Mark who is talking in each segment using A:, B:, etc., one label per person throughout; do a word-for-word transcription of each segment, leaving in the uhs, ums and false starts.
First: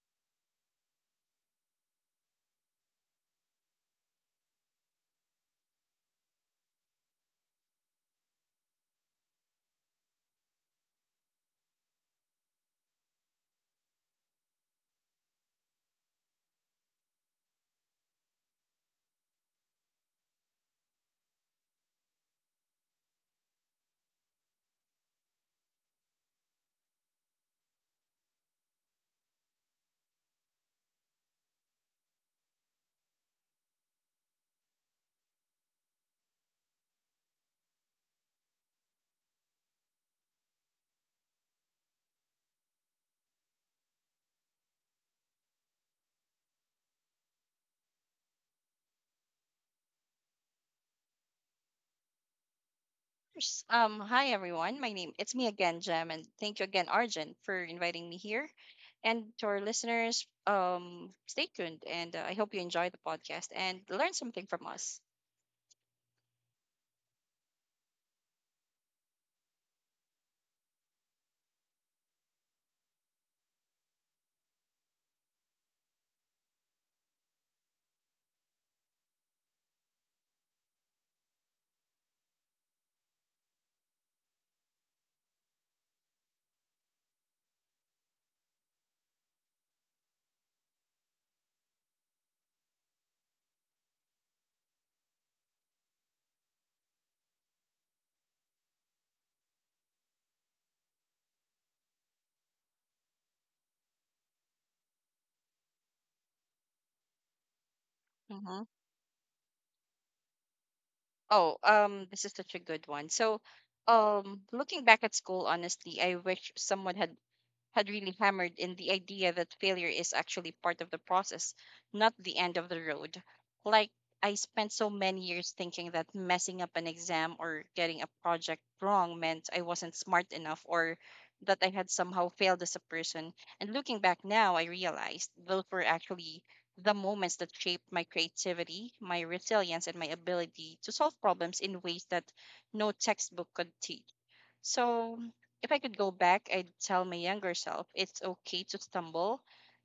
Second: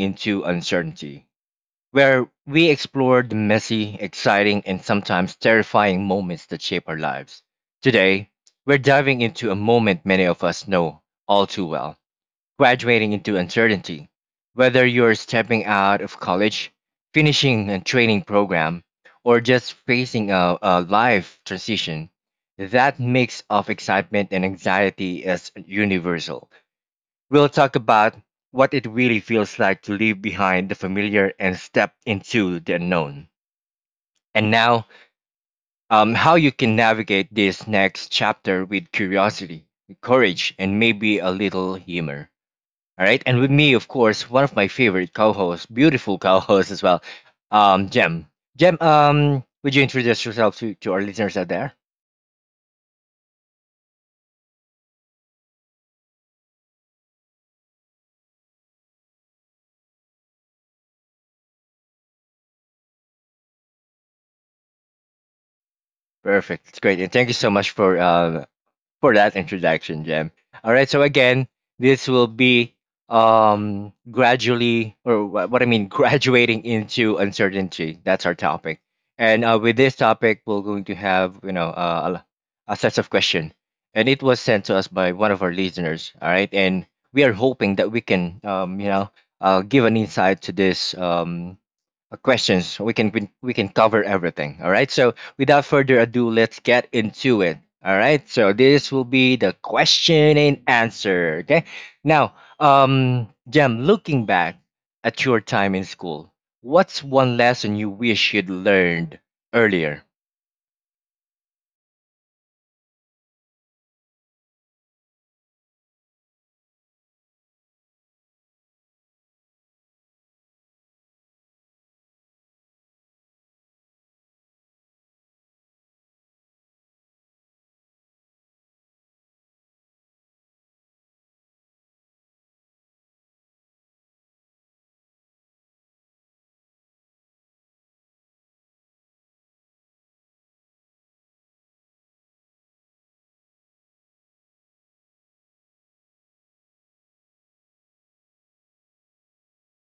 A: into uncertainty, where we explore the messy, exciting, and sometimes terrifying moments that shape our lives. Today, we're diving into a moment many of us know all too well, graduating into uncertainty. Whether you're stepping out of college, finishing a training program, or just facing a, a life transition, that mix of excitement and anxiety is universal. We'll talk about what it really feels like to leave behind the familiar and step into the unknown. And now, um, how you can navigate this next chapter with curiosity, courage, and maybe a little humor. All right. And with me, of course, one of my favorite co hosts, beautiful co hosts as well, um, Jem. Jem, um, would you introduce yourself to, to our listeners out there?
B: Course. Um, hi everyone. My name it's me again, Jem, and thank you again, Arjun, for inviting me here. And to our listeners, um, stay tuned, and uh, I hope you enjoy the podcast and learn something from us.
A: Perfect. It's great. And thank you so much for uh, for that introduction, Jem. All right, so again, this will be, um gradually or wha- what I mean graduating into uncertainty. That's our topic. And uh, with this topic, we're going to have, you know, uh, a a set of questions. And it was sent to us by one of our listeners, all right? And we are hoping that we can um, you know, uh, give an insight to this um uh, questions. We can we, we can cover everything. All right. So without further ado, let's get into it. All right. So this will be the question and answer. Okay. Now, um, Jem, looking back at your time in school, what's one lesson you wish you'd
B: hmm
A: learned earlier?
B: Oh, um, this is such a good one. So, um, looking back at school, honestly, I wish someone had had really hammered in the idea that failure is actually part of the process, not the end of the road. Like, I spent so many years thinking that messing up an exam or getting a project wrong meant I wasn't smart enough or that I had somehow failed as a person. And looking back now, I realized those were actually the moments that shaped my creativity, my resilience, and my ability to solve problems in ways that no textbook could teach. So, if I could go back, I'd tell my younger self it's okay to stumble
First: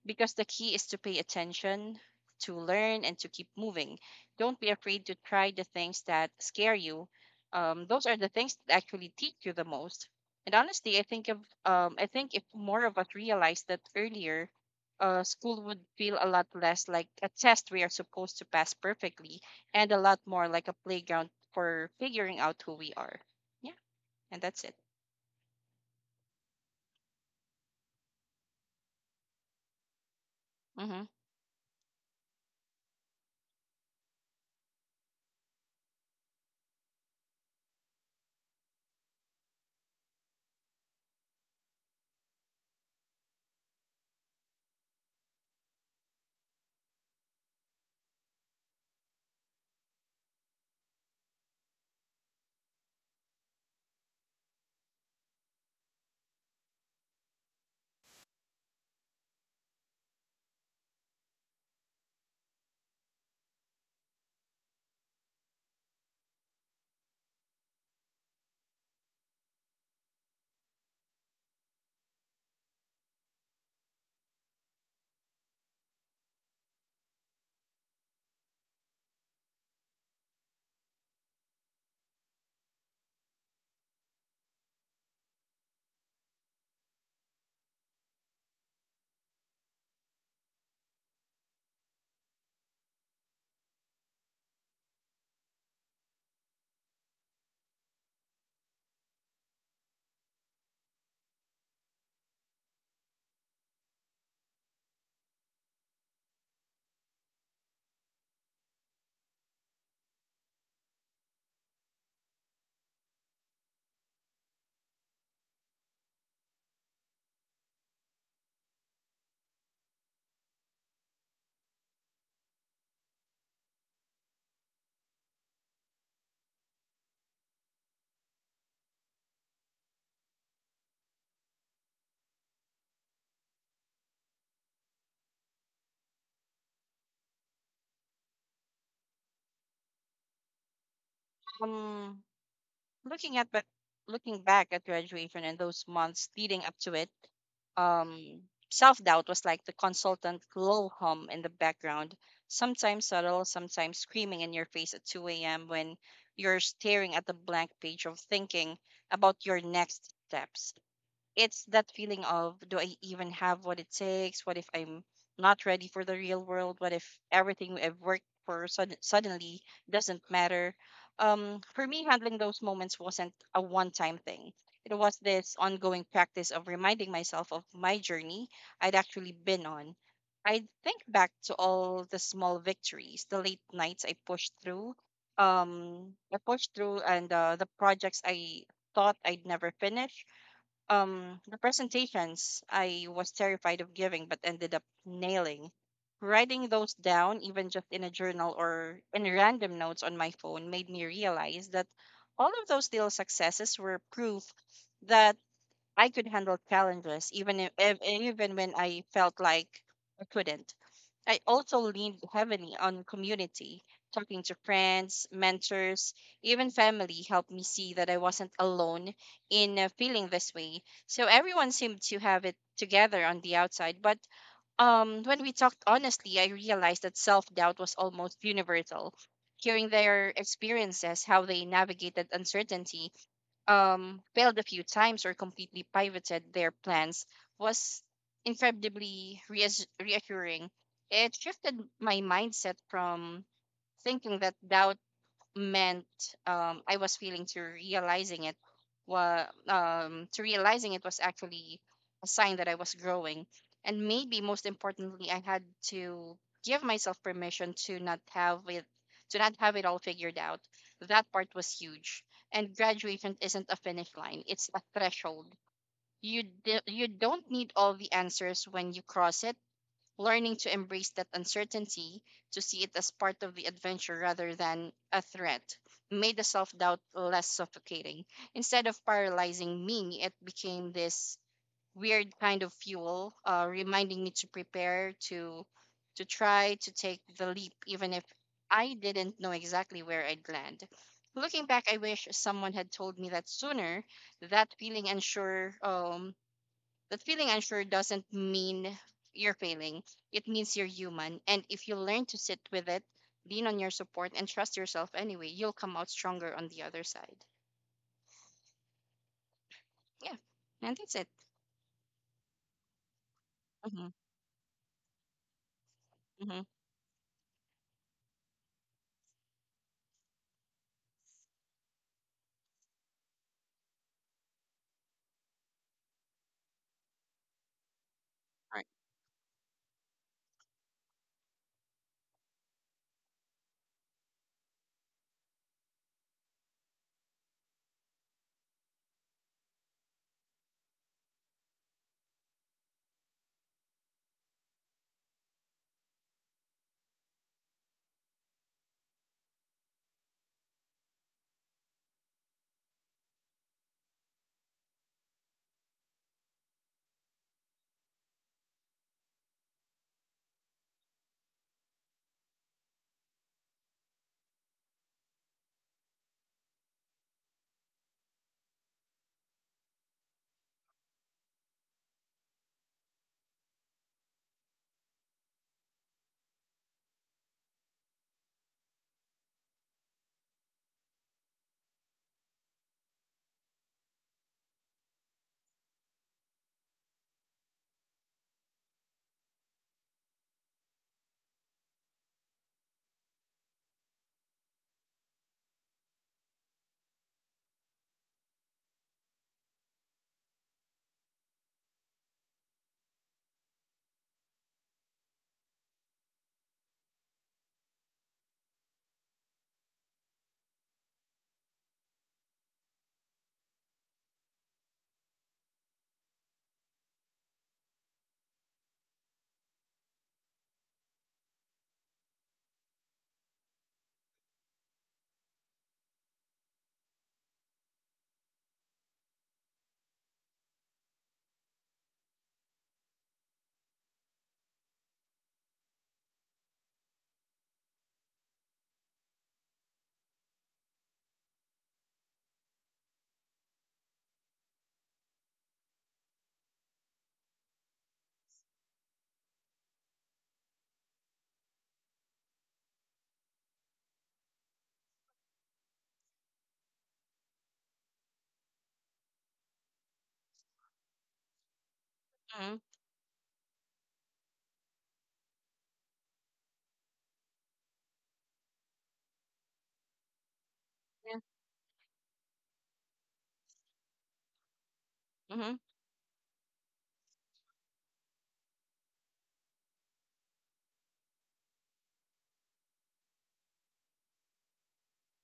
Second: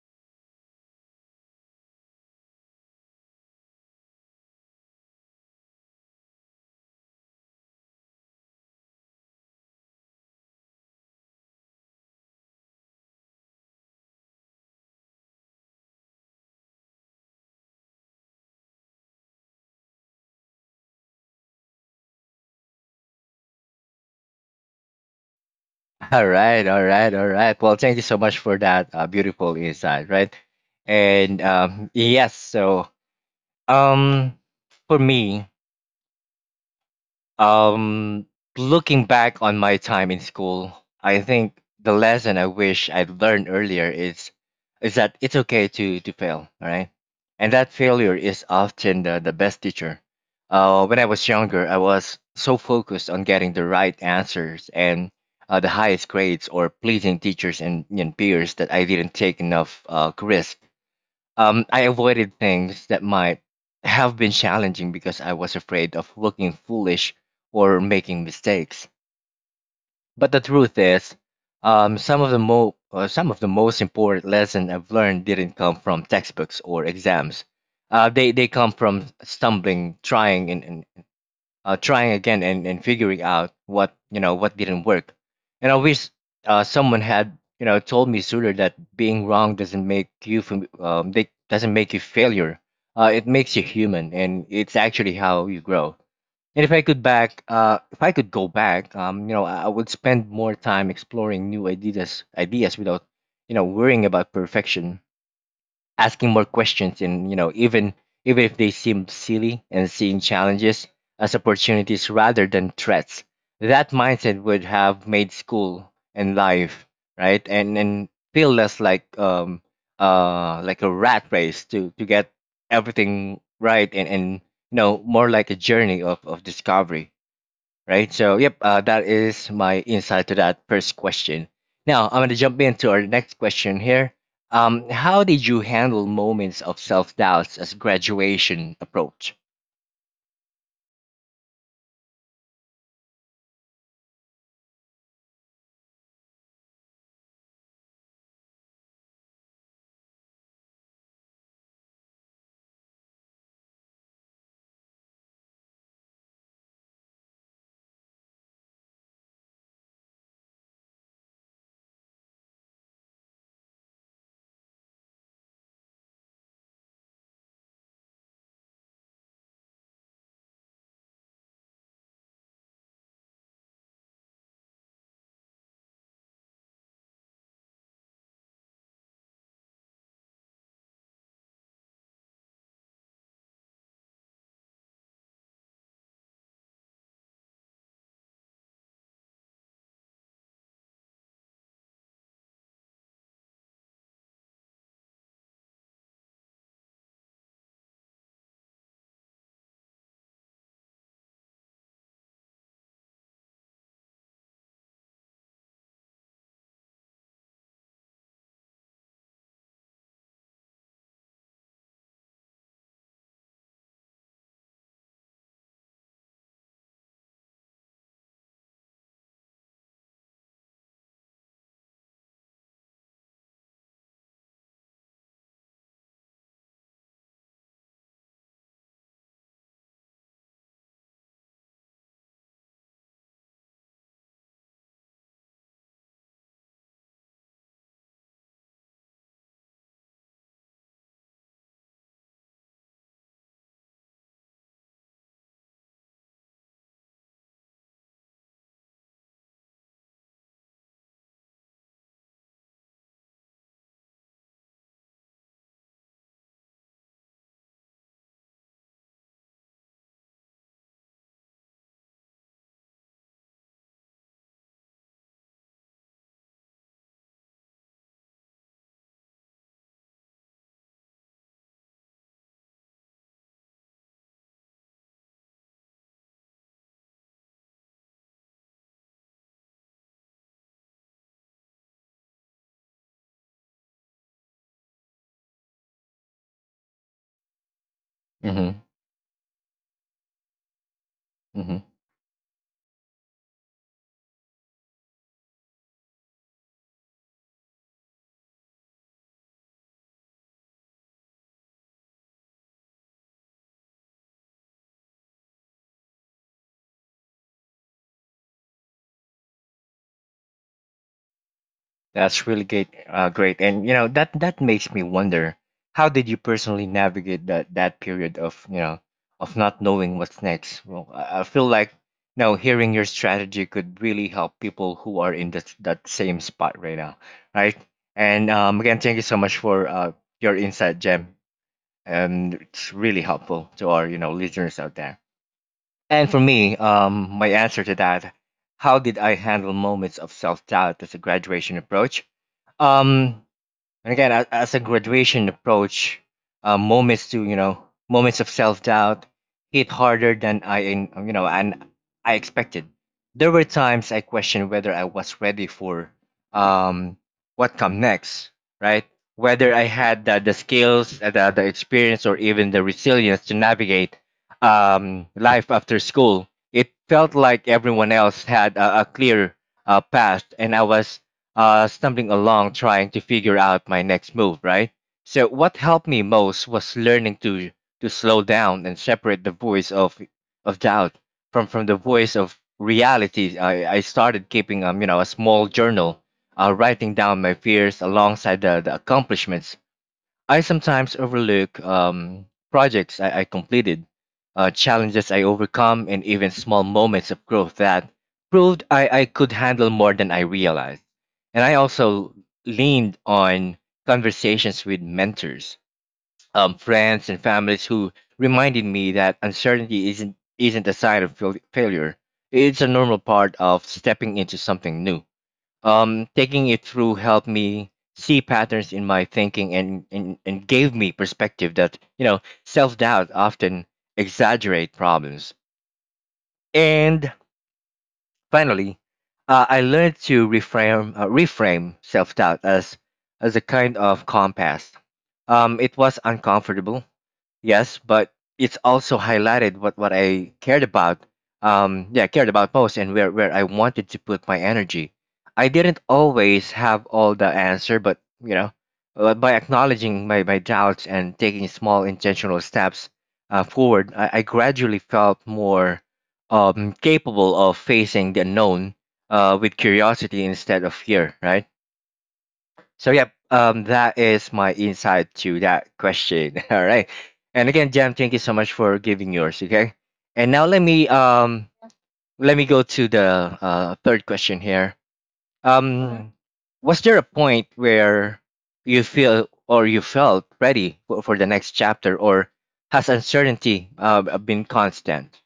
B: because the key is to pay attention, to learn, and to keep moving. Don't be afraid to try the things that scare you. Um, those are the things that actually teach you the most. And honestly, I think if um, I think if more of us realized that earlier, uh, school would feel a lot less like a test we are supposed to pass perfectly, and a lot more like a playground for figuring out who we are. Yeah, and that's it.
A: All right. All right. All right. Well, thank you so much for that uh, beautiful insight. Right.
B: Mm-hmm.
A: And um, yes. So um, for me, Um, looking back on my time in school, I think the lesson I wish I'd learned earlier is is that it's okay to to fail, all right? And that failure is often the, the best teacher. Uh, when I was younger, I was so focused on getting the right answers and uh, the highest grades, or pleasing teachers and, and peers, that I didn't take enough uh, risk. um, I avoided things that might have been challenging because I was afraid of looking foolish or making mistakes. But the truth is, um, some of the mo- uh, some of the most important lessons I've learned didn't come from textbooks or exams. Uh, they they come from stumbling, trying, and, and uh, trying again, and, and figuring out what you know what didn't work. And I wish uh, someone had you know told me sooner that being wrong doesn't make you fam- um, they, doesn't make you failure. Uh, it makes you human, and it's actually how you grow. And if i could back uh, if I could go back, um, you know i I would spend more time exploring new ideas ideas without you know worrying about perfection, asking more questions, and you know even even if they seem silly, and seeing challenges as opportunities rather than threats. That mindset would have made school and life, right, and and feel less like, um uh like a rat race to to get everything right, and and you know more like a journey of of discovery, right? So, yep, uh, that is my insight to that first question. Now, I'm going to jump into our next question here. Um, how did you handle moments of self doubts as graduation approach?
B: Um, looking at but Looking back at graduation and those months leading up to it, um, self doubt was like the consultant low hum in the background, sometimes subtle, sometimes screaming in your face at two a m when you're staring at the blank page of thinking about your next steps. It's that feeling of, do I even have what it takes? What if I'm not ready for the real world? What if everything I've worked for sud- suddenly doesn't matter? Um, for me, handling those moments wasn't a one time thing. It was this ongoing practice of reminding myself of my journey I'd actually been on. I would think back to all the small victories, the late nights I pushed through, um, I pushed through, and uh, the projects I thought I'd never finish, um, the presentations I was terrified of giving, but ended up nailing. Writing those down, even just in a journal or in random notes on my phone, made me realize that all of those little successes were proof that I could handle challenges, even if, if even when I felt like I couldn't. I also leaned heavily on community. Talking to friends, mentors, even family helped me see that I wasn't alone in uh, feeling this way. So everyone seemed to have it together on the outside, but um, when we talked honestly, I realized that self doubt was almost universal. Hearing their experiences, how they navigated uncertainty, um, failed a few times or completely pivoted their plans was incredibly reas reassuring. It shifted my mindset from thinking that doubt meant um I was feeling to realizing it was um to realizing it was actually a sign that I was growing. And maybe most importantly, I had to give myself permission to not have it to not have it all figured out. That part was huge. And graduation isn't a finish line, it's a threshold. You d- you don't need all the answers when you cross it. Learning to embrace that uncertainty, to see it as part of the adventure rather than a threat, made the self doubt less suffocating. Instead of paralyzing me, it became this weird kind of fuel, uh, reminding me to prepare, to to try, to take the leap, even if
A: Mm-hmm.
B: I didn't know exactly where I'd land. Looking back, I wish someone had told me that sooner. That feeling unsure um, that feeling unsure doesn't mean you're failing. It means you're human. And if you learn to sit with it, lean on your support, and trust yourself anyway, you'll come out stronger on the other side. Yeah. And that's it.
A: That's really great. Uh, great, and you know
B: Mm-hmm.
A: that that makes me wonder, how did you
B: Mm-hmm. All
A: personally navigate that that period of you know of not knowing what's next? Well, I, I feel like, you know, hearing your strategy could really help people who are in that that same spot right now, right? And um,
B: right.
A: again, thank you so much for uh, your insight, Jem, and it's really helpful to our, you know listeners out there. And for me, um, my answer to that: how did I handle moments of self doubt as a graduation approach? Um, and again, as, as a graduation approach, uh, moments, to you know moments of self doubt, hit harder than I in- you know and I expected. There were times I questioned whether I was ready for, um, what come next, right? Whether I had the, the skills, uh, the, the experience, or even the resilience to navigate um, life after school. It felt like everyone else had a, a clear uh, path, and I was uh, stumbling along trying to figure out my next move, right? So what helped me most was learning to, to slow down and separate the voice of of doubt from from the voice of reality. I, I started keeping, um you know a small journal, uh, writing down my fears alongside the, the accomplishments I sometimes overlook: um, projects I, I completed, uh, challenges I overcome, and even small moments of growth that proved I, I could handle more than I realized. And I also leaned on conversations with mentors, um, friends, and families, who reminded me that uncertainty isn't isn't a sign of fail- failure. It's a normal part of stepping into something new. Um, taking it through helped me see patterns in my thinking, and, and, and gave me perspective that, you know, self doubt often exaggerate problems. And finally, uh, I learned to reframe, uh, reframe self doubt as, as a kind of compass. Um, it was uncomfortable, yes, but it's also highlighted what, what I cared about. Um, yeah, cared about most, and where, where I wanted to put my energy. I didn't always have all the answer, but you know, uh, by acknowledging my, my doubts and taking small intentional steps uh, forward, I, I gradually felt more, um, capable of facing the unknown uh, with curiosity instead of fear, right?
B: Mm-hmm.
A: So yeah, um, that is my insight to that question. All right, and again, Jam, thank you so much for giving yours. Okay, and now let me,
B: Yeah.
A: um let me go to the uh, third question here.
B: Mm-hmm.
A: Um, was there a point where you feel or you felt ready for, for the next chapter, or has uncertainty uh, been constant?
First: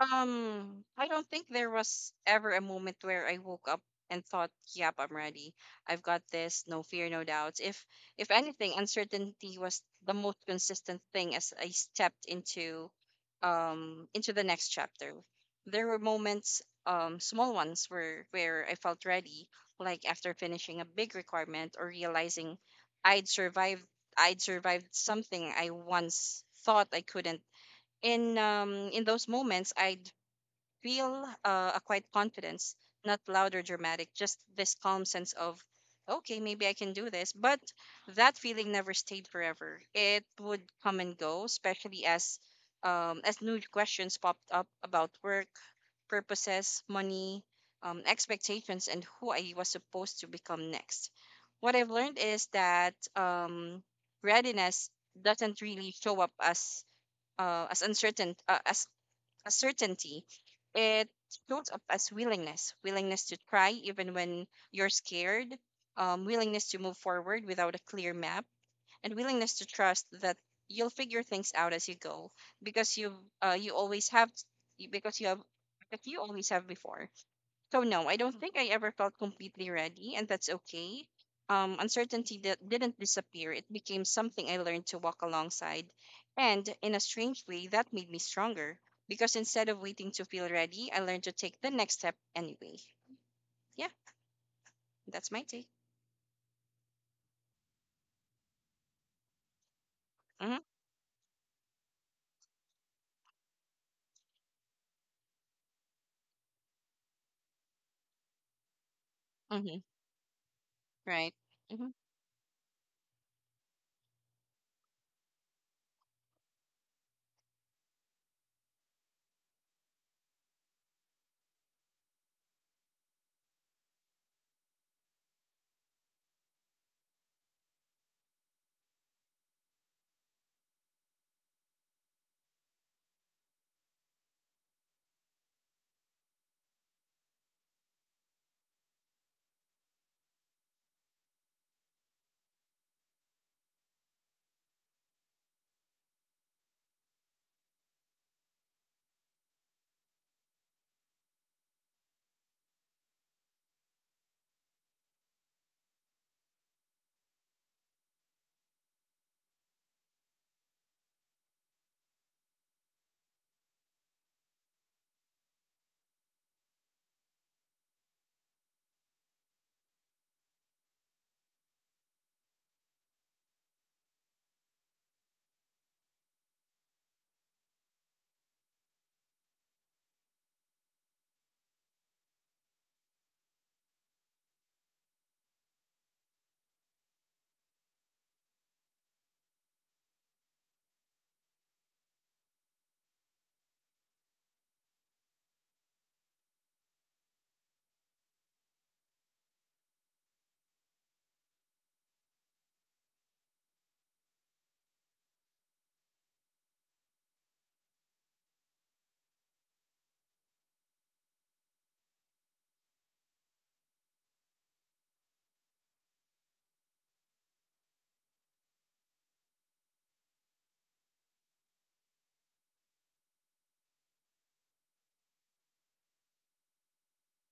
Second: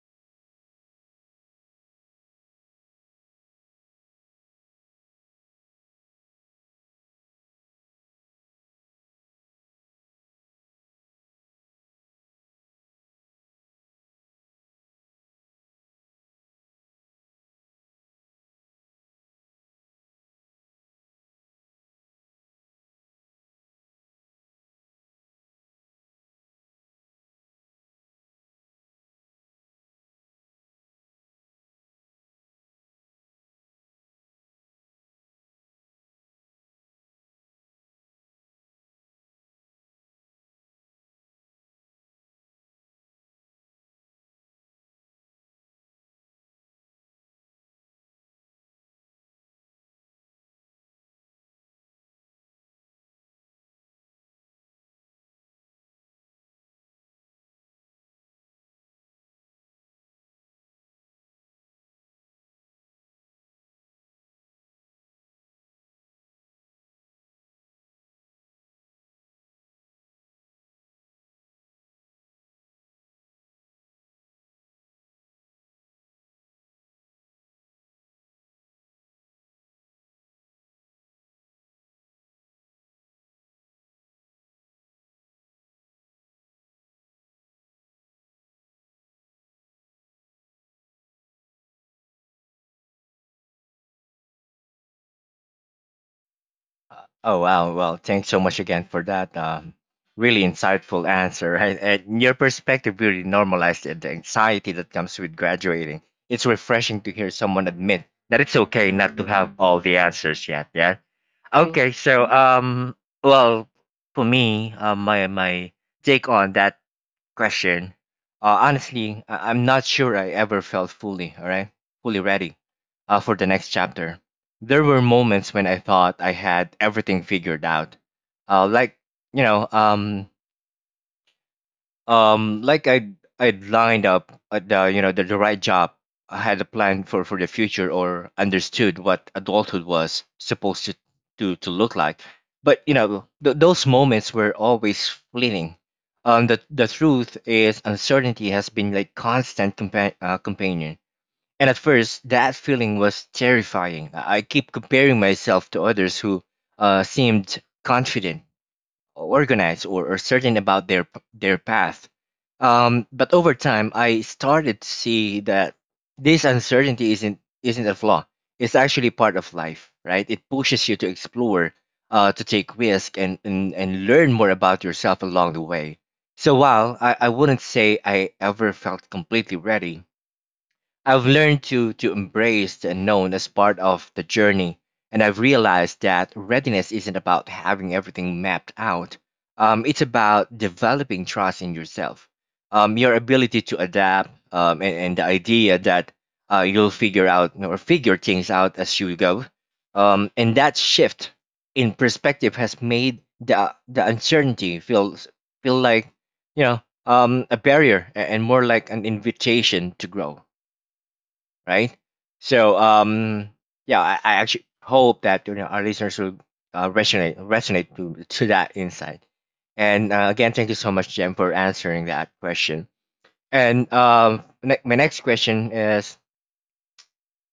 B: Um, I don't think there was ever a moment where I woke up and thought, "Yep, I'm ready. I've got this. No fear, no doubts." If if anything, uncertainty was the most consistent thing as I stepped into um into the next chapter. There were moments, um, small ones where where I felt ready, like after finishing a big requirement or realizing I'd survived I'd survived something I once thought I couldn't. In um in those moments I feel uh, a quiet confidence, not loud or dramatic, just this calm sense of, okay, maybe I can do this. But that feeling never stayed forever. It would come and go, especially as um, as new questions popped up about work, purposes, money, um, expectations, and who I was supposed to become next. What I've learned is that um, readiness doesn't really show up as uh, as uncertain uh, as a certainty. It shows up as willingness, willingness to try even when you're scared, um, willingness to move forward without a clear map, and willingness to trust that you'll figure things out as you go because you uh, you always have because you have because you always have before. So no, I don't think I ever felt completely ready, and that's okay. Um, uncertainty di- didn't disappear. It became something I learned to walk alongside, and in a strange way, that made me stronger because instead of waiting to feel ready, I learned to take the next step anyway. Yeah, that's my take.
A: Oh wow, well, thanks so much again for that um, really
B: Mm-hmm.
A: insightful answer. Right? And your perspective really normalized it, the anxiety that comes with graduating. It's refreshing to hear someone admit that it's okay not to have
B: Mm-hmm.
A: all the answers yet. Yeah.
B: Right. Mm-hmm.
A: Okay, so um, well, for me, uh, my my take on that question. Uh, honestly, I- I'm not sure I ever felt fully, all right, fully ready uh, for the next chapter. There were moments when I thought I had everything figured out, uh, like you know, um, um like i'd i'd lined up at the, you know the, the right job. I had a plan for for the future, or understood what adulthood was supposed to to, to look like, but you know th- those moments were always fleeting. Um the the truth is, uncertainty has been like, constant compa- uh, companion. And at first that feeling was terrifying. I I keep comparing myself to others who uh seemed confident, organized, or, or certain about their p- their path. Um, but over time, I started to see that this uncertainty isn't isn't a flaw. It's actually part of life, right? It pushes you to explore, uh, to take risk, and, and and learn more about yourself along the way. So while I, I wouldn't say I ever felt completely ready, I've learned to to embrace the unknown as part of the journey, and I've realized that readiness isn't about having everything mapped out. Um, it's about developing trust in yourself, um, your ability to adapt, um, and, and the idea that, uh, you'll figure out or figure things out as you go. Um, and that shift in perspective has made the the uncertainty feel feel like, you know um, a barrier, a- and more like an invitation to grow, right? So um, yeah, I, I actually hope that, you know our listeners will uh, resonate resonate to to that insight. And uh, again, thank you so much, Jem, for answering that question. And um, ne- my next question is:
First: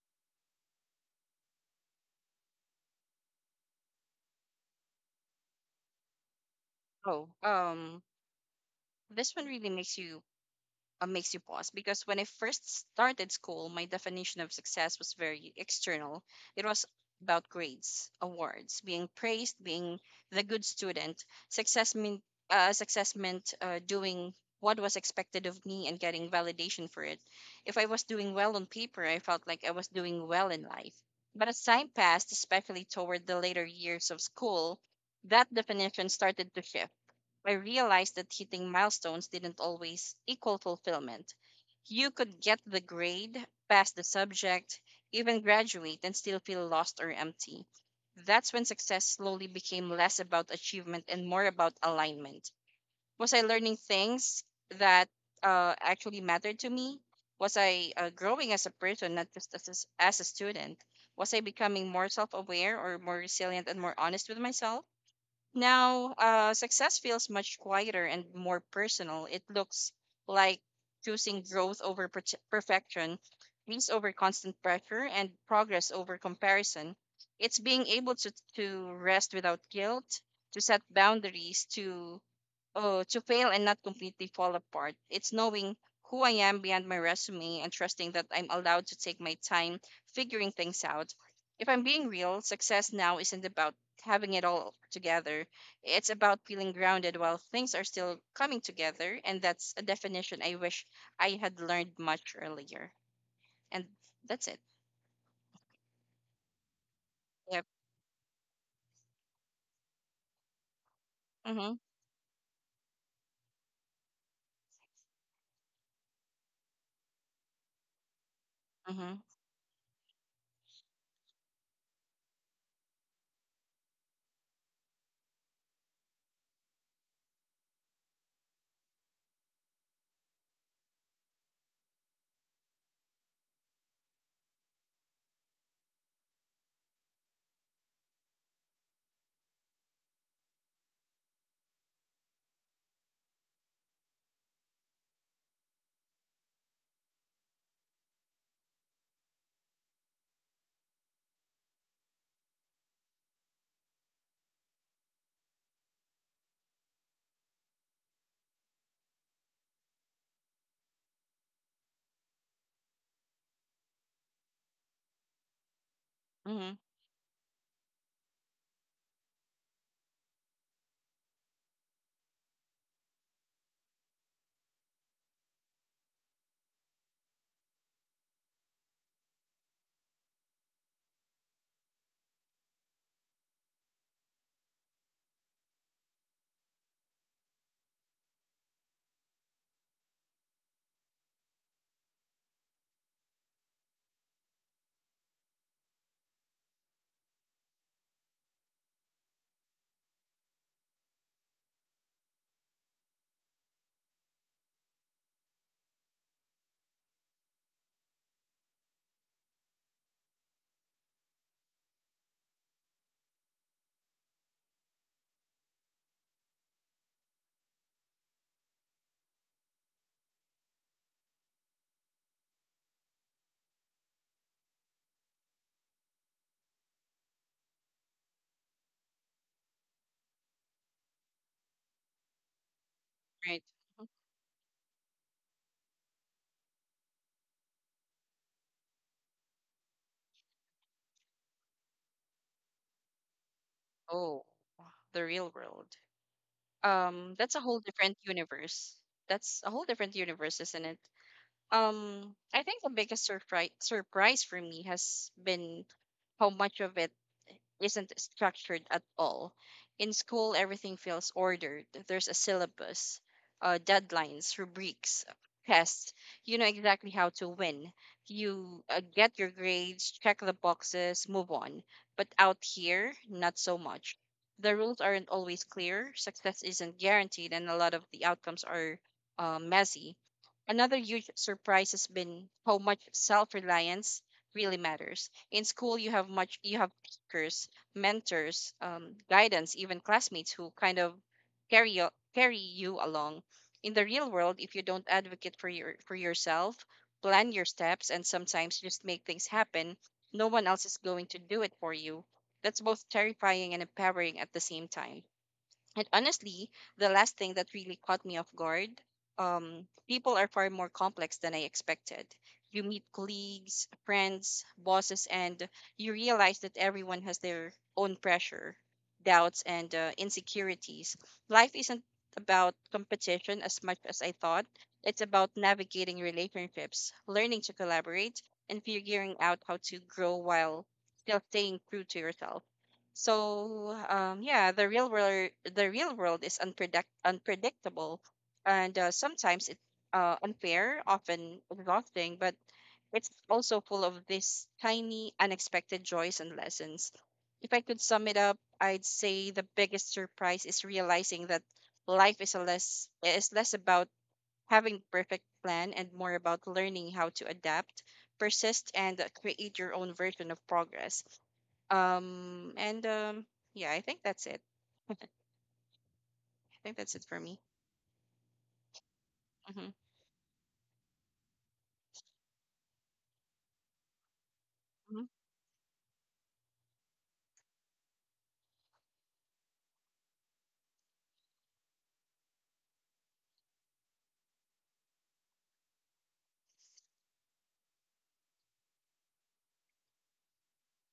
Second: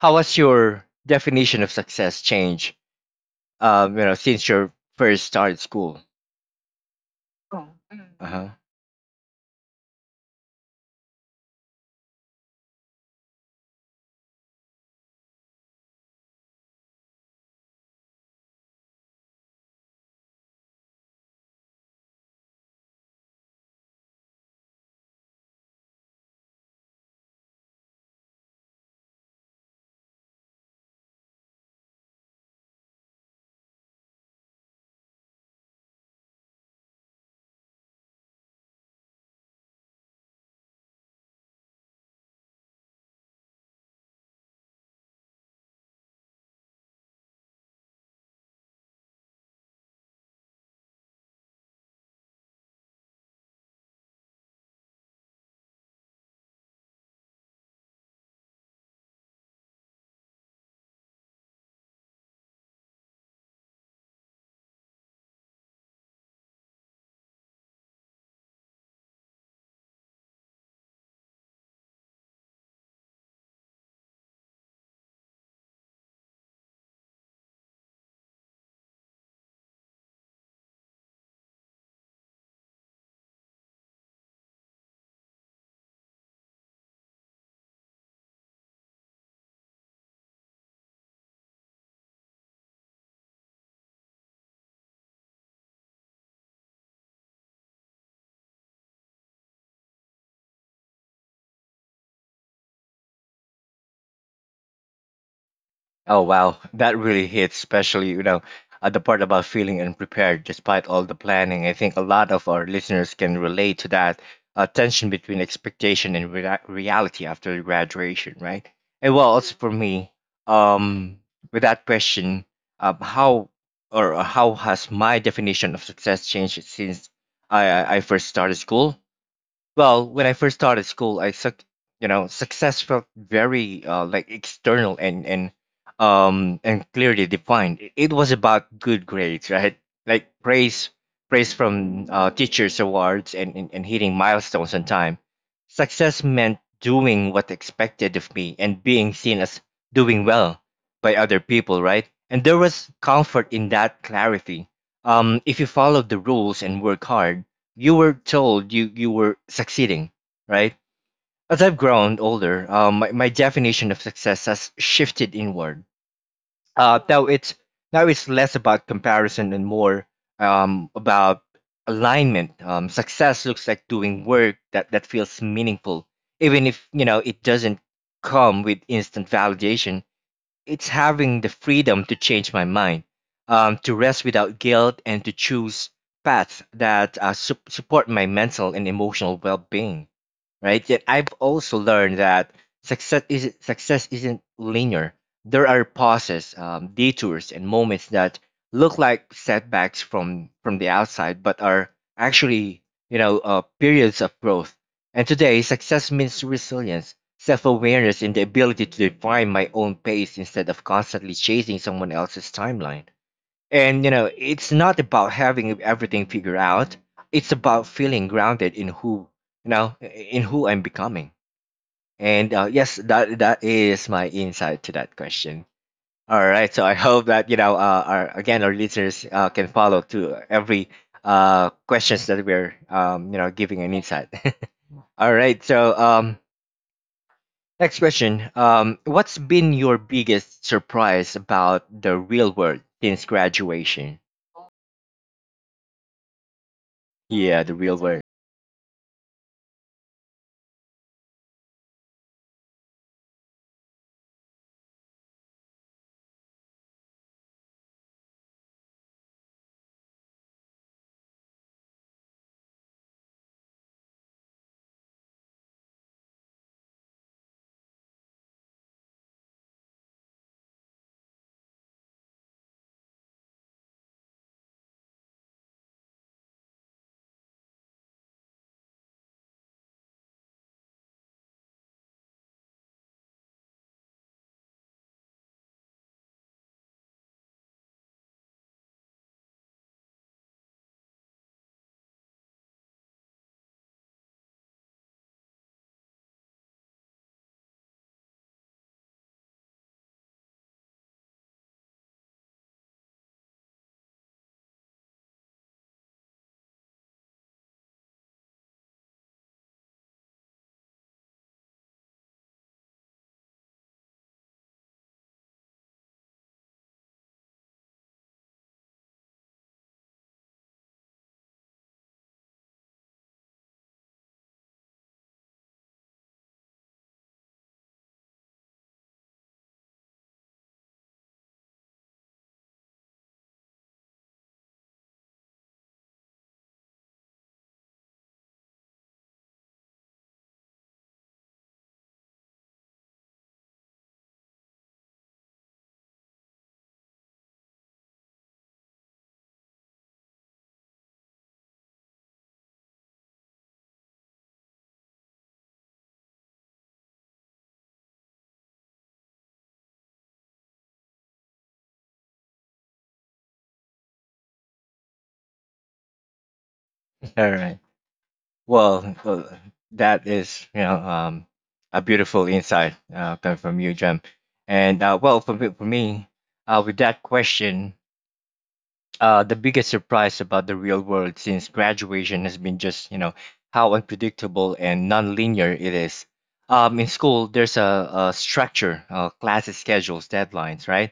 A: how has your definition of success changed? Um, you know, since your first started school.
B: Oh, um,
A: Uh-huh.
B: this one really makes you uh, makes you pause because when I first started school, my definition of success was very external. It was about grades, awards, being praised, being the good student. Success meant uh, Success meant uh, doing what was expected of me and getting validation for it. If I was doing well on paper, I felt like I was doing well in life. But as time passed, especially toward the later years of school, that definition started to shift. I realized that hitting milestones didn't always equal fulfillment. You could get the grade, pass the subject, even graduate, and still feel lost or empty. That's when success slowly became less about achievement and more about alignment. Was I learning things that uh, actually mattered to me? Was I uh, growing as a person, not just as a, as a student? Was I becoming more self aware or more resilient and more honest with myself? Now, uh, success feels much quieter and more personal. It looks like choosing growth over per- perfection, peace over constant pressure, and progress over comparison. It's being able to, to rest without guilt, to set boundaries, to Oh, to fail and not completely fall apart. It's knowing who I am beyond my resume and trusting that I'm allowed to take my time figuring things out. If I'm being real, success now isn't about having it all together. It's about feeling grounded while things are still coming together. And that's a definition I wish I had learned much earlier. And that's it.
A: Oh wow, that really hits,
B: Yep.
A: especially, you know uh, the part about feeling unprepared despite all the
B: Mm
A: planning. I
B: hmm.
A: think a lot of our listeners can relate to that uh, tension between expectation and rea- reality after graduation, right?
B: Mm hmm.
A: And well, also for me, um, with that question, uh, how or uh, how has my definition of success changed since I I I first started school? Well, when I first started school, I suck, you know, success felt very uh, like external and, and um and clearly defined. It it was about good grades, right? Like praise, praise from uh, teachers, awards, and, and and hitting milestones on time. Success meant doing what expected of me and being seen as doing well by other people, right? And there was comfort in that clarity. Um, if you follow the rules and work hard, you were told you you were succeeding, right? As I've grown older, um, my, my definition of success has shifted inward.
B: Mm hmm.
A: Uh, now it's now it's less about comparison and more um, about alignment. Um, success looks like doing work that that feels meaningful, even if, you know, it doesn't come with instant validation. It's having the freedom to change my mind, um, to rest without guilt, and to choose paths that uh, sup- support my mental and emotional well being, right? Yet I've also learned that success isn't success isn't linear. There are pauses, um, detours, and moments that look like setbacks from from the outside, but are actually, you know, uh, periods of growth. And today, success means resilience, self-awareness, and the ability to define my own pace instead of constantly chasing someone else's timeline. And you know, it's not about having everything figured out. It's about feeling grounded in who you know in who I'm becoming. And uh, yes, that that is my insight to that question. All right, so I hope that, you know, uh, our, again, our listeners uh, can follow to every uh questions that we're, um you know,
B: Right.
A: giving an
B: Mm-hmm.
A: insight. All right, so um next question, um what's been your biggest surprise about the real world since graduation?
B: Oh, wow. The real world. Um that's a
A: Yeah, the
B: whole
A: real
B: different
A: world.
B: universe. That's a whole different universe isn't it? um I think the biggest surprise surprise for me has been how much of it isn't structured at all. In school, everything feels ordered. There's a syllabus, uh, deadlines, rubrics, tests. You know exactly how to win. You uh, get your grades, check the boxes, move on. But out here, not so much. The rules aren't always clear, success isn't guaranteed, and a lot of the outcomes are uh, messy. Another huge surprise has been how much self reliance really matters. In school you have much you have teachers, mentors, um, guidance, even classmates who kind of carry you, carry you along. In the real world, if you don't advocate for your for yourself, plan your steps, and sometimes just make things happen, no one else is going to do it for you. That's both terrifying and empowering at the same time. And honestly, the last thing that really caught me off guard, um, people are far more complex than I expected. You meet colleagues, friends, bosses, and you realize that everyone has their own pressure, doubts, and uh, insecurities. Life isn't about competition as much as I thought, it's about navigating relationships, learning to collaborate, and figuring out how to grow while still staying true to yourself. So um, yeah, the real world the real world is unpredict unpredictable, and uh, sometimes it's uh, unfair, often exhausting, but it's also full of these tiny unexpected joys and lessons. If I could sum it up, I'd say the biggest surprise is realizing that life is a less is less about having perfect plan and more about learning how to adapt, persist, and uh, create your own version of progress. Um, and um, yeah, I think that's it. I think that's it for
A: All
B: me.
A: right. Well, well,
B: Mm-hmm.
A: that is, you know, um, a beautiful insight uh, coming from you, Jem. And uh,
B: Mm-hmm.
A: well, for me, for me uh, with that question, uh, the biggest surprise about the real world since graduation has been just, you know, how unpredictable and nonlinear it is. Um, in school, there's a, a structure, uh, classes, schedules, deadlines, right?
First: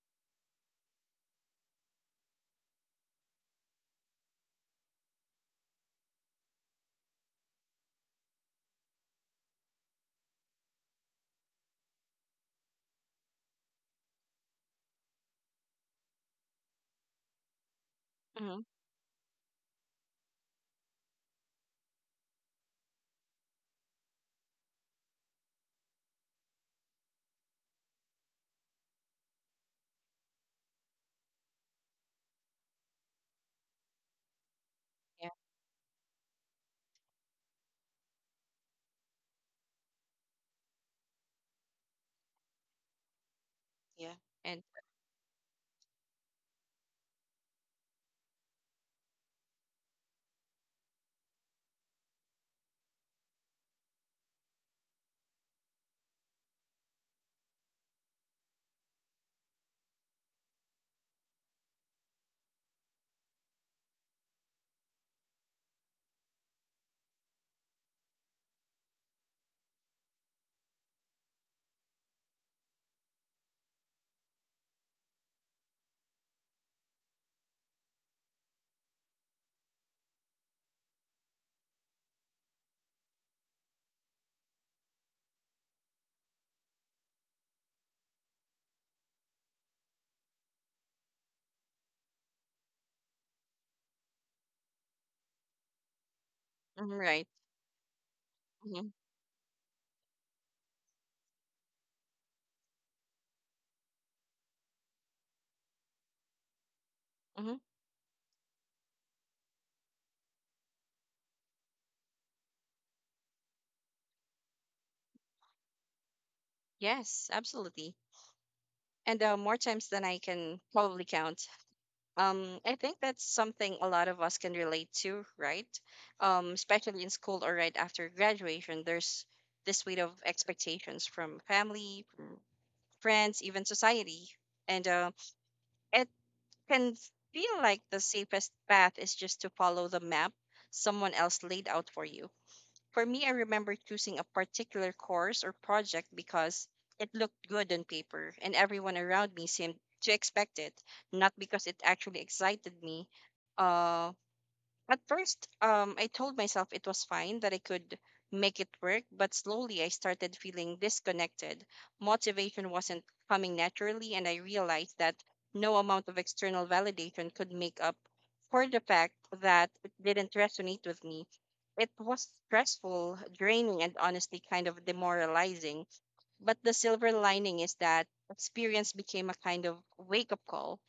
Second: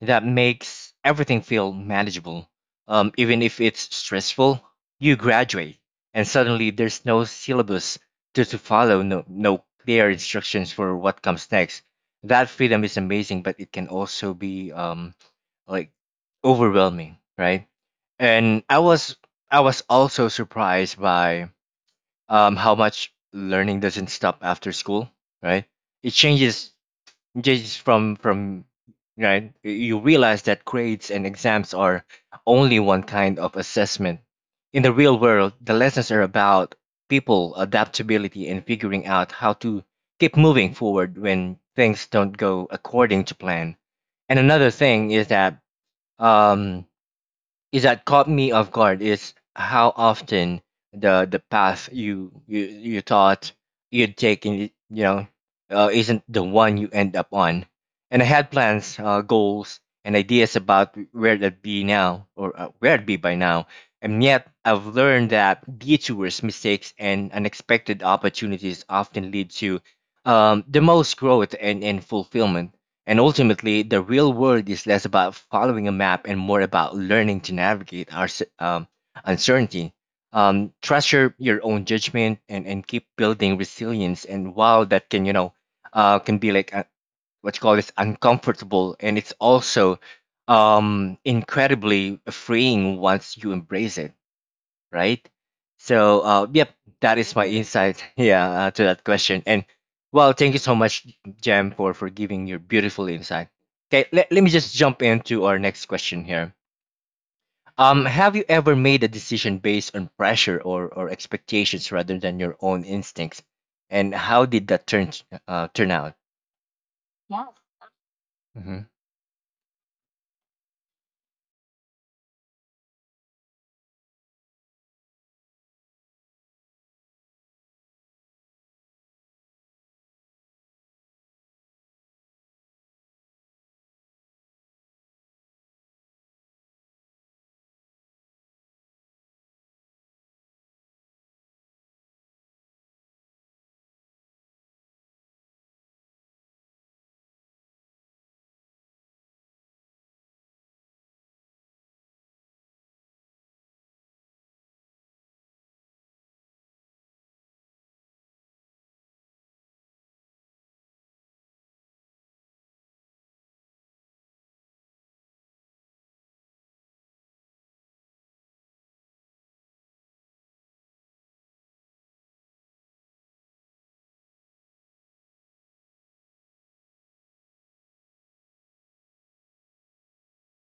A: That makes everything feel manageable. Um, even if it's stressful, you graduate, and suddenly there's no syllabus to, to follow, no, no clear instructions for what comes next. That freedom is amazing, but it can also be, um, like overwhelming, right?
B: Mm-hmm.
A: And I was I was also surprised by um, how much learning doesn't stop after school, right? It changes just from from right. You realize that grades and exams are only one kind of assessment. In the real
B: Yeah,
A: world, the lessons are about people, adaptability, and figuring out how to keep moving forward when things don't go according to plan.
B: yeah.
A: And
B: And
A: another thing is that um is that caught me off guard is how often the the path you you, you thought you'd take, and, you you know, uh, isn't the one you end up on. And I had plans, uh, goals, and ideas about where that'd be now, or uh, where it'd be by now. And yet I've learned that detours, mistakes, and unexpected opportunities often lead to um, the most growth and, and fulfillment. And ultimately, the real world is less about following a map and more about learning to navigate our s- um, uncertainty. Um, trust your, your own judgment and, and keep building resilience. And while that can, you know, uh, can be like, uh what you call this uncomfortable, and it's also um, incredibly freeing once you embrace it, right? So, uh, yep,
B: mhm,
A: that
B: right.
A: is my insight, yeah, uh, to
B: Mm-hmm.
A: that question. And well, thank you so much, Jam, for for giving your beautiful insight. Okay, let, let me just jump into our next question here.
B: Mm-hmm.
A: Um, have you ever made a decision based on pressure or or expectations rather than your own instincts, and how did that turn uh turn out?
B: Yes, absolutely.
A: Hmm.
B: And uh, more times than I can probably count. Um, I think that's something a lot of us can relate to, right? Um, especially in school or right after graduation, there's this weight of expectations from family, from friends, even society. And uh, it can feel like the safest path is just to follow the map someone else laid out for you. For me, I remember choosing a particular course or project because it looked good on paper and everyone around me seemed to expect it, not because it actually excited me. Um, at first, um, I told myself it was fine, that I could make it work, but slowly I started feeling disconnected. Motivation wasn't coming naturally, and I realized that no amount of external validation could make up for the fact that it didn't resonate with me. It was stressful, draining, and honestly kind of demoralizing. But the silver lining is that experience became a kind of wake up call.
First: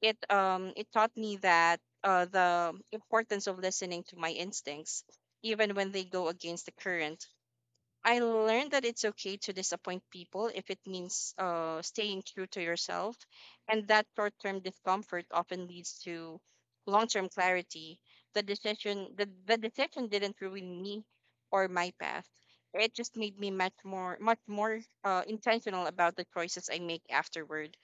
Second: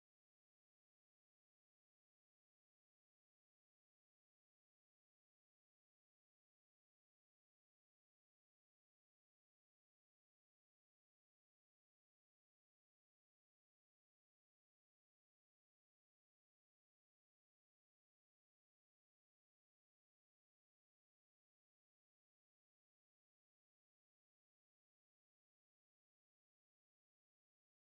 B: It um it taught me that uh the importance of listening to my instincts, even when they go against the current. I learned that it's okay to disappoint people if it means uh staying true to yourself, and that short-term discomfort often leads to long-term clarity. The decision the, the decision didn't ruin me or my path. It just made me much more much more uh, intentional about the choices I make afterward.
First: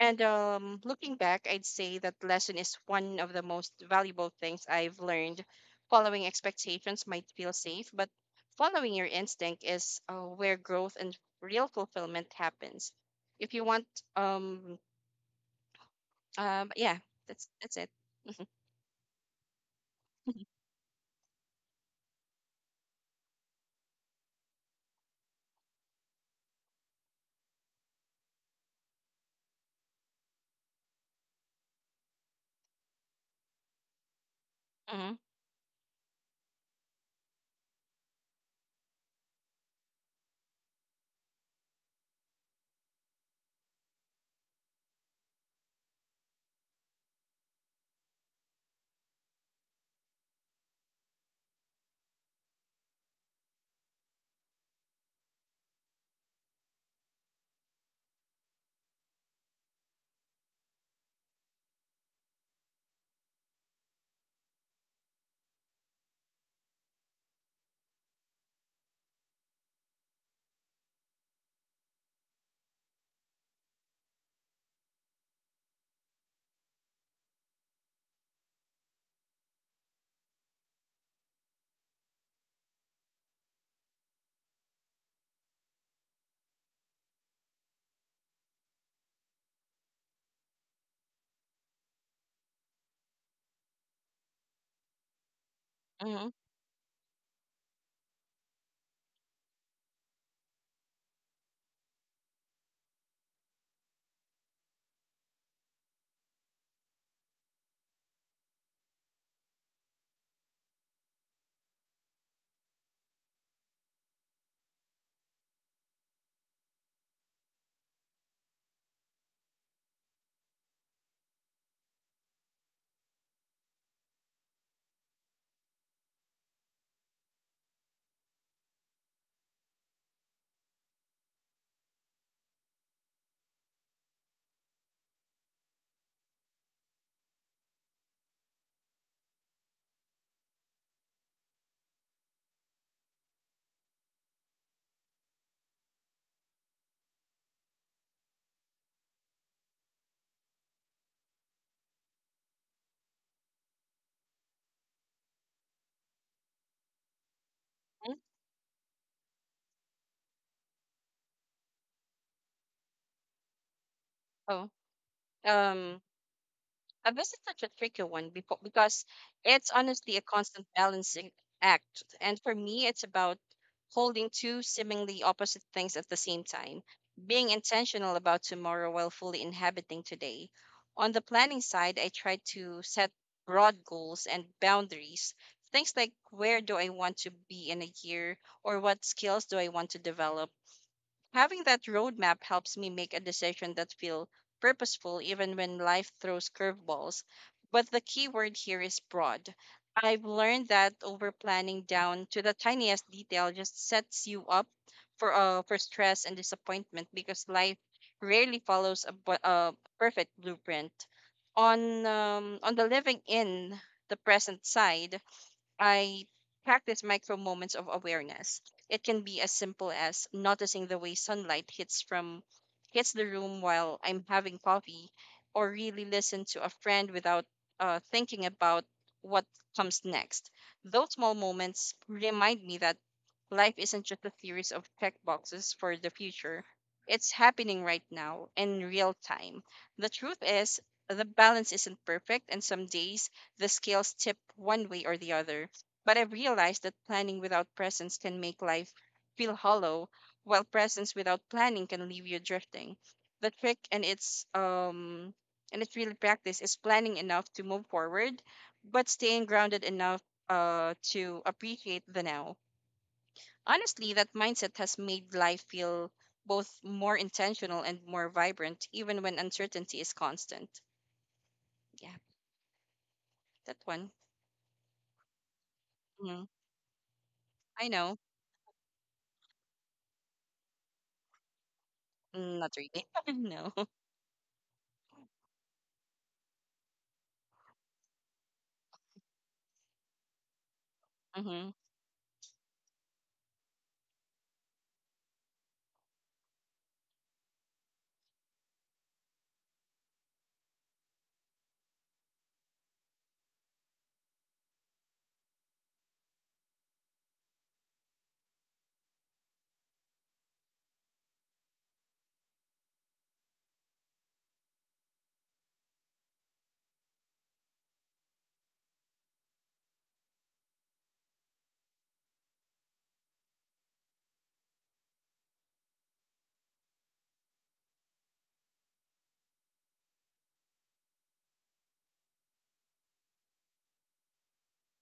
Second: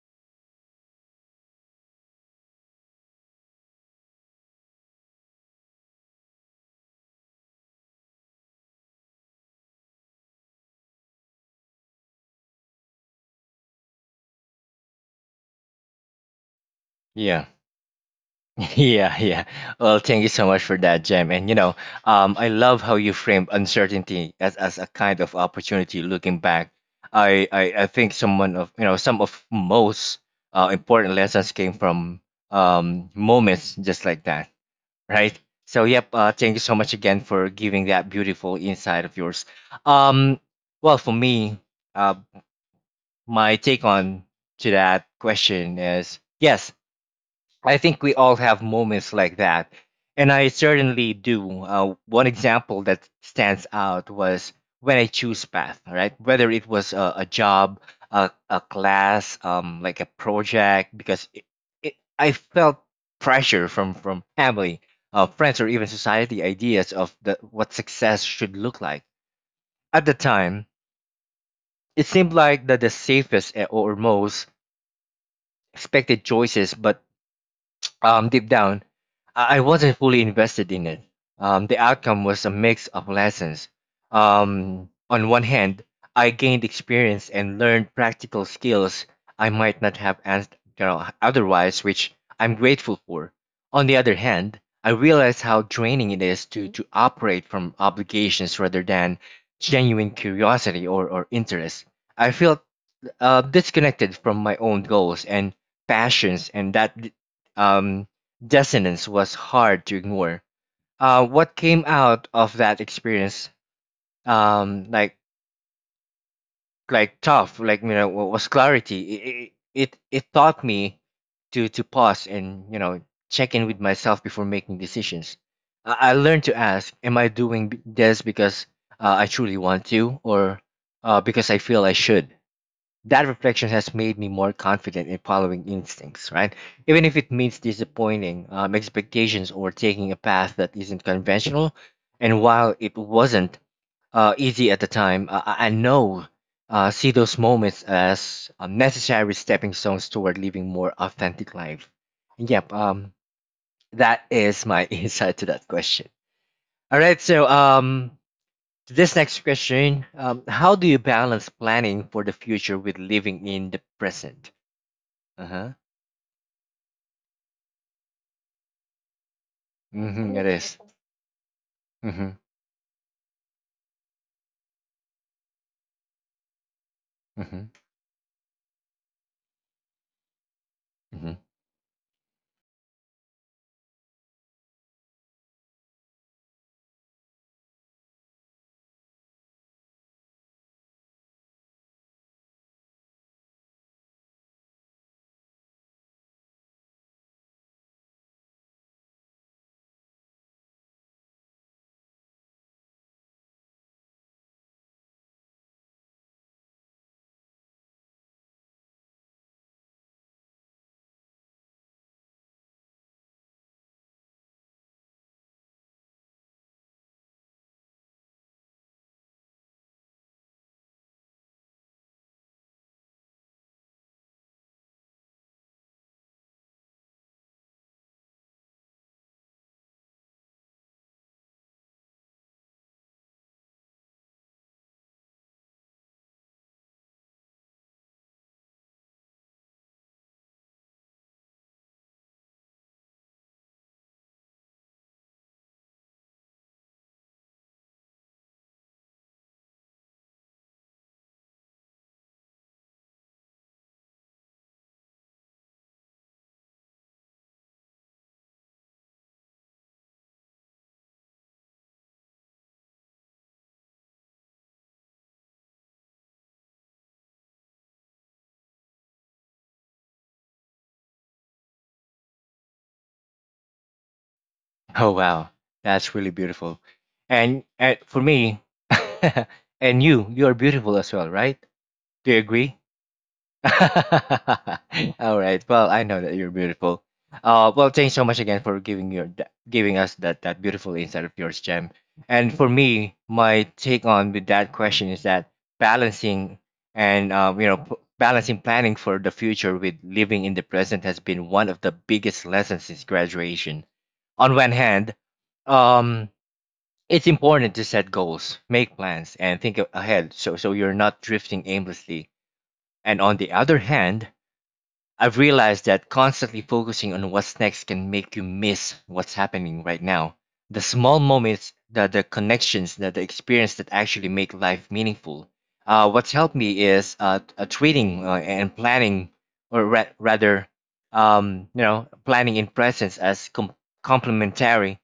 B: And um, looking back, I'd say that lesson is one of the most valuable things I've learned. Following expectations might feel safe, but following your instinct is uh, where growth and real fulfillment happens. If you want, um, um, yeah,
A: Yeah.
B: that's that's it.
A: Yeah, yeah. Well, thank you so much for that, Jem. And you know, um, I love how you framed uncertainty as, as a kind of opportunity. Looking back, I, I, I think someone of, you know, some of most uh, important lessons came from um, moments just like that,
B: Hmm.
A: right? So, yep. Uh, thank you so much again for giving that beautiful insight of yours. Um, well, for me, uh, my take on to that question is yes, I think we all have moments like that, and I certainly do. Uh, one example that stands out was when I choose path, right? Whether it was a, a job, a, a class, um, like a project, because it, it, I felt pressure from from family, uh, friends, or even society ideas of the what success should look like. At the time, it seemed like the, the safest, eh, or most expected choices, but Um, deep down, I I wasn't fully invested in it. Um, the outcome was a mix of lessons. Um, on one hand, I gained experience and learned practical skills I might not have ans- you know, otherwise, which I'm grateful for. On the other hand, I realized how draining it
B: Hmm.
A: is to, to operate from obligations rather than genuine curiosity or, or interest. I felt uh, disconnected from my own goals and passions, and that d- um, dissonance was hard to ignore. Uh, what came out of that experience, um, like like tough, like you know, wa- was clarity. It it, it taught me to to pause and, you know, check in with myself before making decisions. I, I learned to ask, "Am I doing b- this because, uh, I truly want to, or, uh, because I feel I should?" That reflection has made me more confident in following instincts, right? Even if it means disappointing, um, expectations or taking a path that isn't conventional. And while it wasn't, uh, easy at the time, I, I I know, uh, see those moments as, uh, necessary stepping stones toward living more authentic life. Yep, um, that is my insight to that question. All right, so um,
B: Hmm.
A: to this next question, um, how do you balance planning for the future with living in the present?
B: Oh,
A: Uh huh.
B: um, a visit such a tricky one beco- because it's honestly a
A: Mm-hmm, is.
B: constant
A: Beautiful.
B: balancing act.
A: Mm-hmm,
B: And for me, it's about holding two seemingly opposite things at the same time, being
A: mm-hmm,
B: intentional about tomorrow while fully inhabiting today. On the
A: mm-hmm.
B: planning side, I try to set broad goals and boundaries. Things like where do I want to be in a year, or what skills do I want to develop? Having that roadmap helps me make a decision that feel purposeful even when life throws curveballs. But the key word here is broad. I've learned that over planning down to the tiniest detail just sets you up for uh, for stress and disappointment because life rarely follows a, bu- a perfect blueprint. On um, on the living in the present side, I practice micro moments of awareness. It can be as simple as noticing the way sunlight hits from hits the room while I'm having coffee, or really listen to a friend without uh, thinking about what comes next. Those small moments remind me that life isn't just a series of checkboxes for the future. It's happening right now in real time. The truth is, the balance isn't perfect, and some days the scales tip one way or the other, but I've realized that planning without presence can make life feel hollow, while presence without planning can leave you drifting. The trick, and it's um, and it's really practice, is planning enough to move forward, but staying grounded enough uh to appreciate the now. Honestly, that mindset has made life feel both more intentional and more vibrant, even when uncertainty is constant. Yeah, that one.
A: Oh wow, that's really
B: Mhm.
A: beautiful. And,
B: I
A: and
B: know.
A: for me, and you, you are beautiful as well, right? Do you
B: Mm, not
A: agree?
B: really. No.
A: All right. Well, I know that you're beautiful. Uh, well, thanks so much again for giving your th- giving us that that beautiful insight of yours,
B: Hmm.
A: Jem. And for me, my take on with that question is that balancing and, um, you know, p- balancing planning for the future with living in the present has been one of the biggest lessons since graduation. On one hand, um, it's important to set goals, make plans, and think a- ahead, so so you're not drifting aimlessly. And on the other hand, I've realized that constantly focusing on what's next can make you miss what's happening right now. The small moments, the, the connections, the, the experience that actually make life meaningful. Uh, what's helped me is uh, uh, treating, uh, and planning, or ra- rather, um, you know, planning in presence as com- complementary,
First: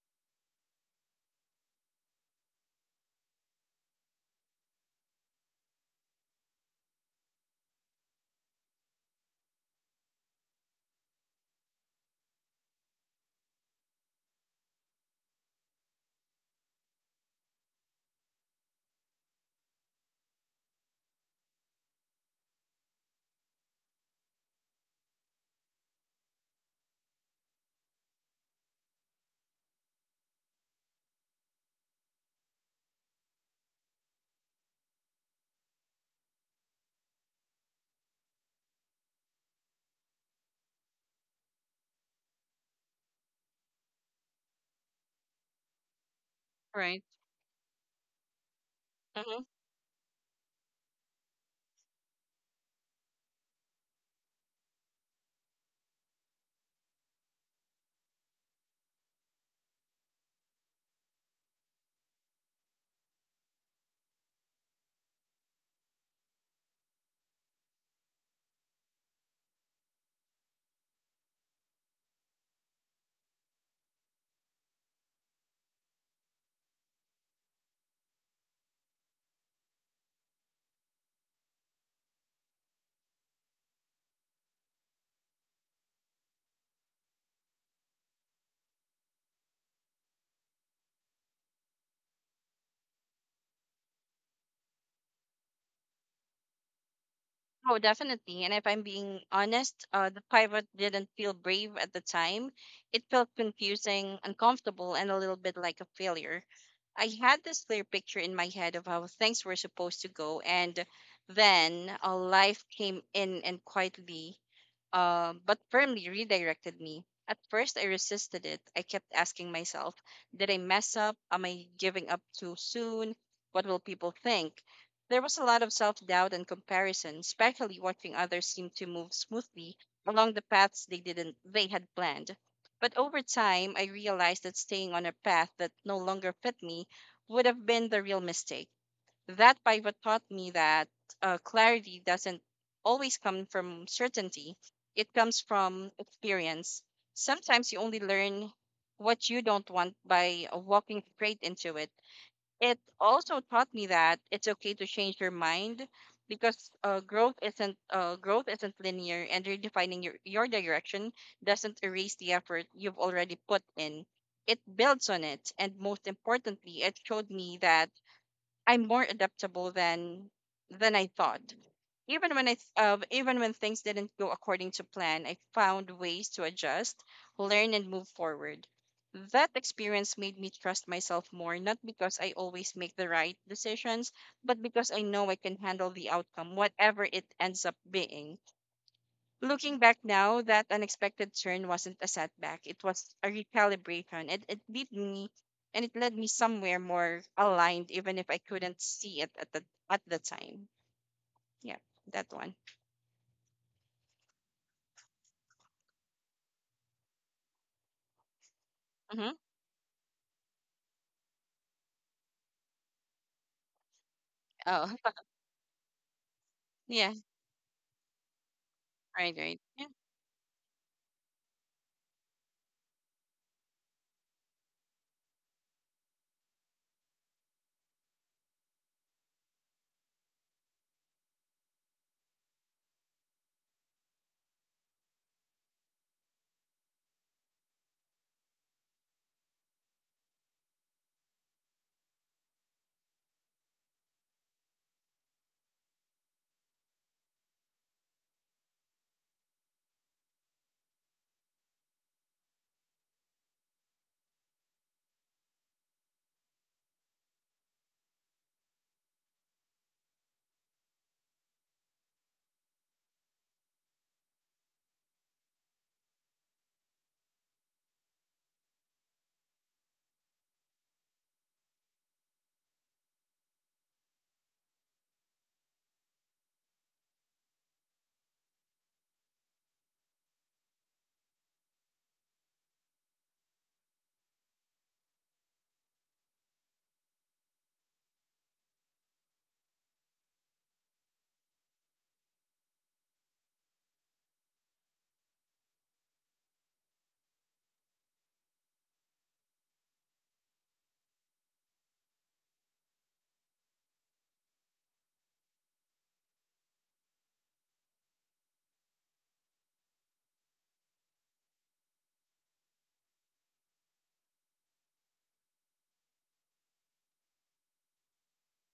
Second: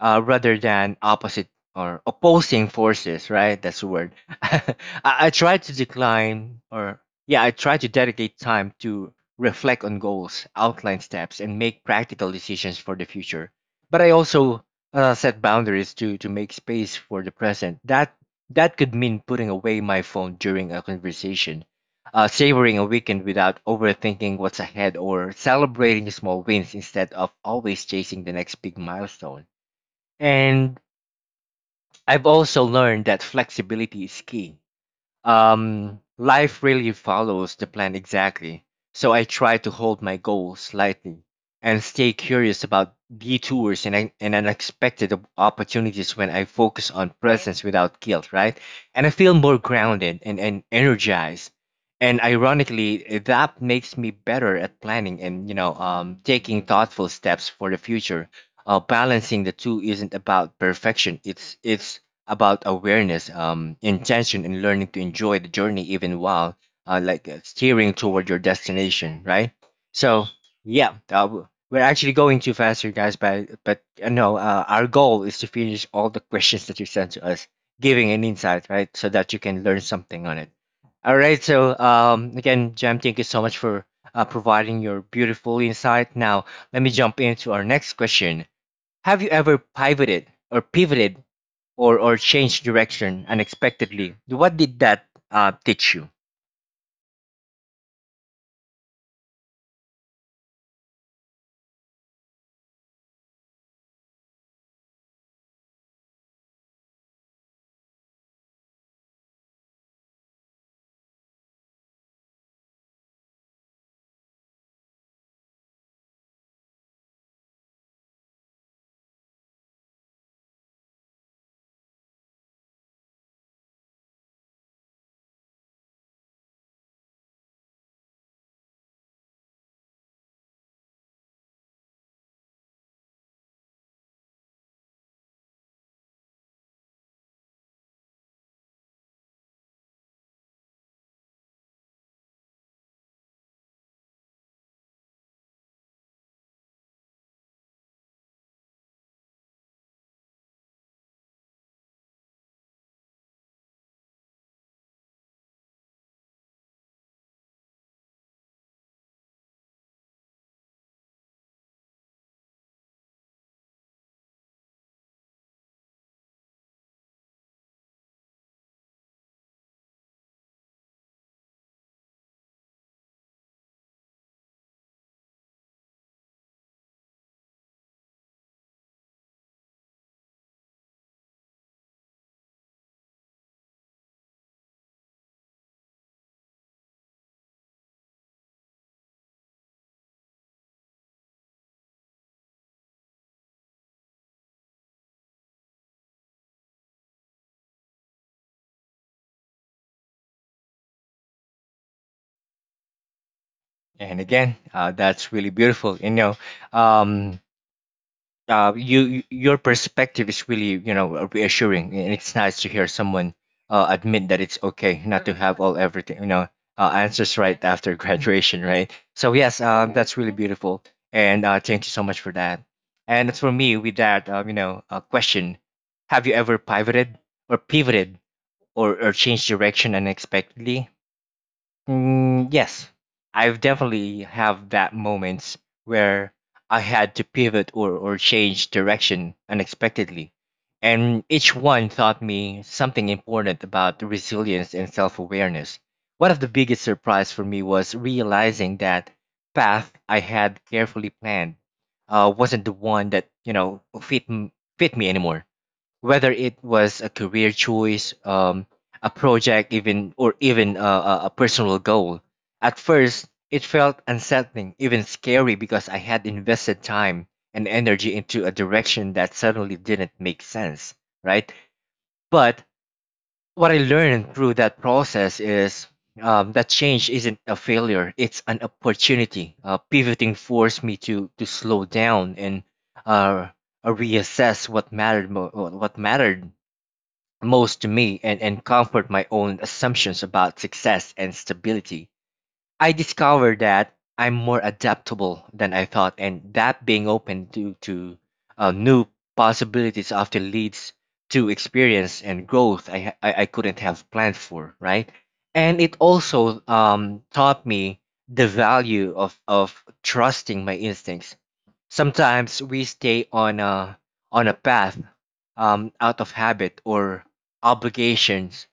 A: uh, rather than opposite or opposing forces, right? That's the word. I, I try to decline or, yeah, I try to dedicate time to reflect on goals, outline steps, and make practical decisions for the future. But I also, uh, set boundaries to to make space for the present. That that could mean putting away my phone during a conversation, uh, savoring a weekend without overthinking what's ahead, or celebrating small wins instead of always chasing the next big milestone. And I've also learned that flexibility is key. Um, life really follows the plan exactly. So I try to hold my goal slightly and stay curious about detours and, un- and unexpected op- opportunities. When I focus
B: Right.
A: on presence without guilt, right? And I feel
B: Mm-hmm.
A: more grounded and, and energized. And ironically, eh, that makes me better at planning and, you know, um, taking thoughtful steps for the future. Uh, balancing the two isn't about perfection. It's it's about awareness, um, intention, and learning to enjoy the journey even while, uh, like uh, steering toward your destination, right? So yeah, uh, w- we're actually going too fast here, guys. But but uh, no, uh, our goal is to finish all the questions that you sent to us, giving an insight, right, so that you can learn something on it. All right. So um, again, Jam, thank you so much for, uh, providing your beautiful insight. Now let me jump into our next question. Have you ever pivoted or pivoted or or changed direction unexpectedly? What did that uh, teach you?
B: Oh, definitely. And if I'm being honest, uh, the pivot didn't feel brave at the time. It felt confusing, uncomfortable, and a little bit like a failure. I had this clear picture in my head of how things were supposed to go, and then uh, life came in and quietly, uh, but firmly redirected me. At first, I resisted it. I kept asking myself, "Did I mess up? Am I giving up too soon? What will people think?" There was a lot of self doubt and comparison, especially watching others seem to move smoothly along the paths they didn't they had planned. But over time I realized that staying on a path that no longer fit me would have been the real mistake. That pivot taught me that uh, clarity doesn't always come from certainty. It comes from experience. Sometimes you only learn what you don't want by uh, walking straight into it. It also taught me that it's okay to change your mind, because uh, growth isn't uh, growth isn't linear, and redefining your your direction doesn't erase the effort you've already put in. It builds on it, and most importantly, it showed me that I'm more adaptable than than I thought. Even when I th- uh, even when things didn't go according to plan, I found ways to adjust, learn, and move forward. That experience made me trust myself more, not because I always make the right decisions, but because I know I can handle the outcome, whatever it ends up being. Looking back now, that unexpected turn wasn't a setback. It was a recalibration. It, it beat me and it led me somewhere more aligned, even if I couldn't see it at the, at the time. Yeah, that one.
A: And again, uh, that's really beautiful. You know, um, uh, you you-
B: Mm-hmm.
A: your perspective is really you know reassuring, and it's nice to hear someone uh, admit that it's
B: Oh,
A: okay not to have all everything you know uh,
B: yeah,
A: answers right after graduation, right? So
B: right, right.
A: yes,
B: Yeah,
A: um, that's really beautiful, and uh, thank you so much for that. And as for me, with that um, you know uh, question, have you ever pivoted or pivoted or, or changed direction unexpectedly? Mm, yes, I've definitely have that moments where I had to pivot or, or change direction unexpectedly. And each one taught me something important about resilience and self-awareness. One of the biggest surprise for me was realizing that path I had carefully planned uh, wasn't the one that, you know, fit m- fit me anymore, whether it was a career choice, um, a project, even, or even a, a a personal goal. At first, it felt unsettling, even scary, because I had invested time and energy into a direction that suddenly didn't make sense, right? But what I learned through that process is um, that change isn't a failure; it's an opportunity. Uh, pivoting forced me to to slow down and, uh, uh, reassess what mattered, mo- what what mattered most to me, and, and comfort my own assumptions about success and stability. I discovered that I'm more adaptable than I thought, and that being open to, to uh, new possibilities often leads to experience and growth I, ha- I, I couldn't have planned for, right? And it also um, taught me the value of, of trusting my instincts. Sometimes we stay on a on a path um, out of habit or obligations.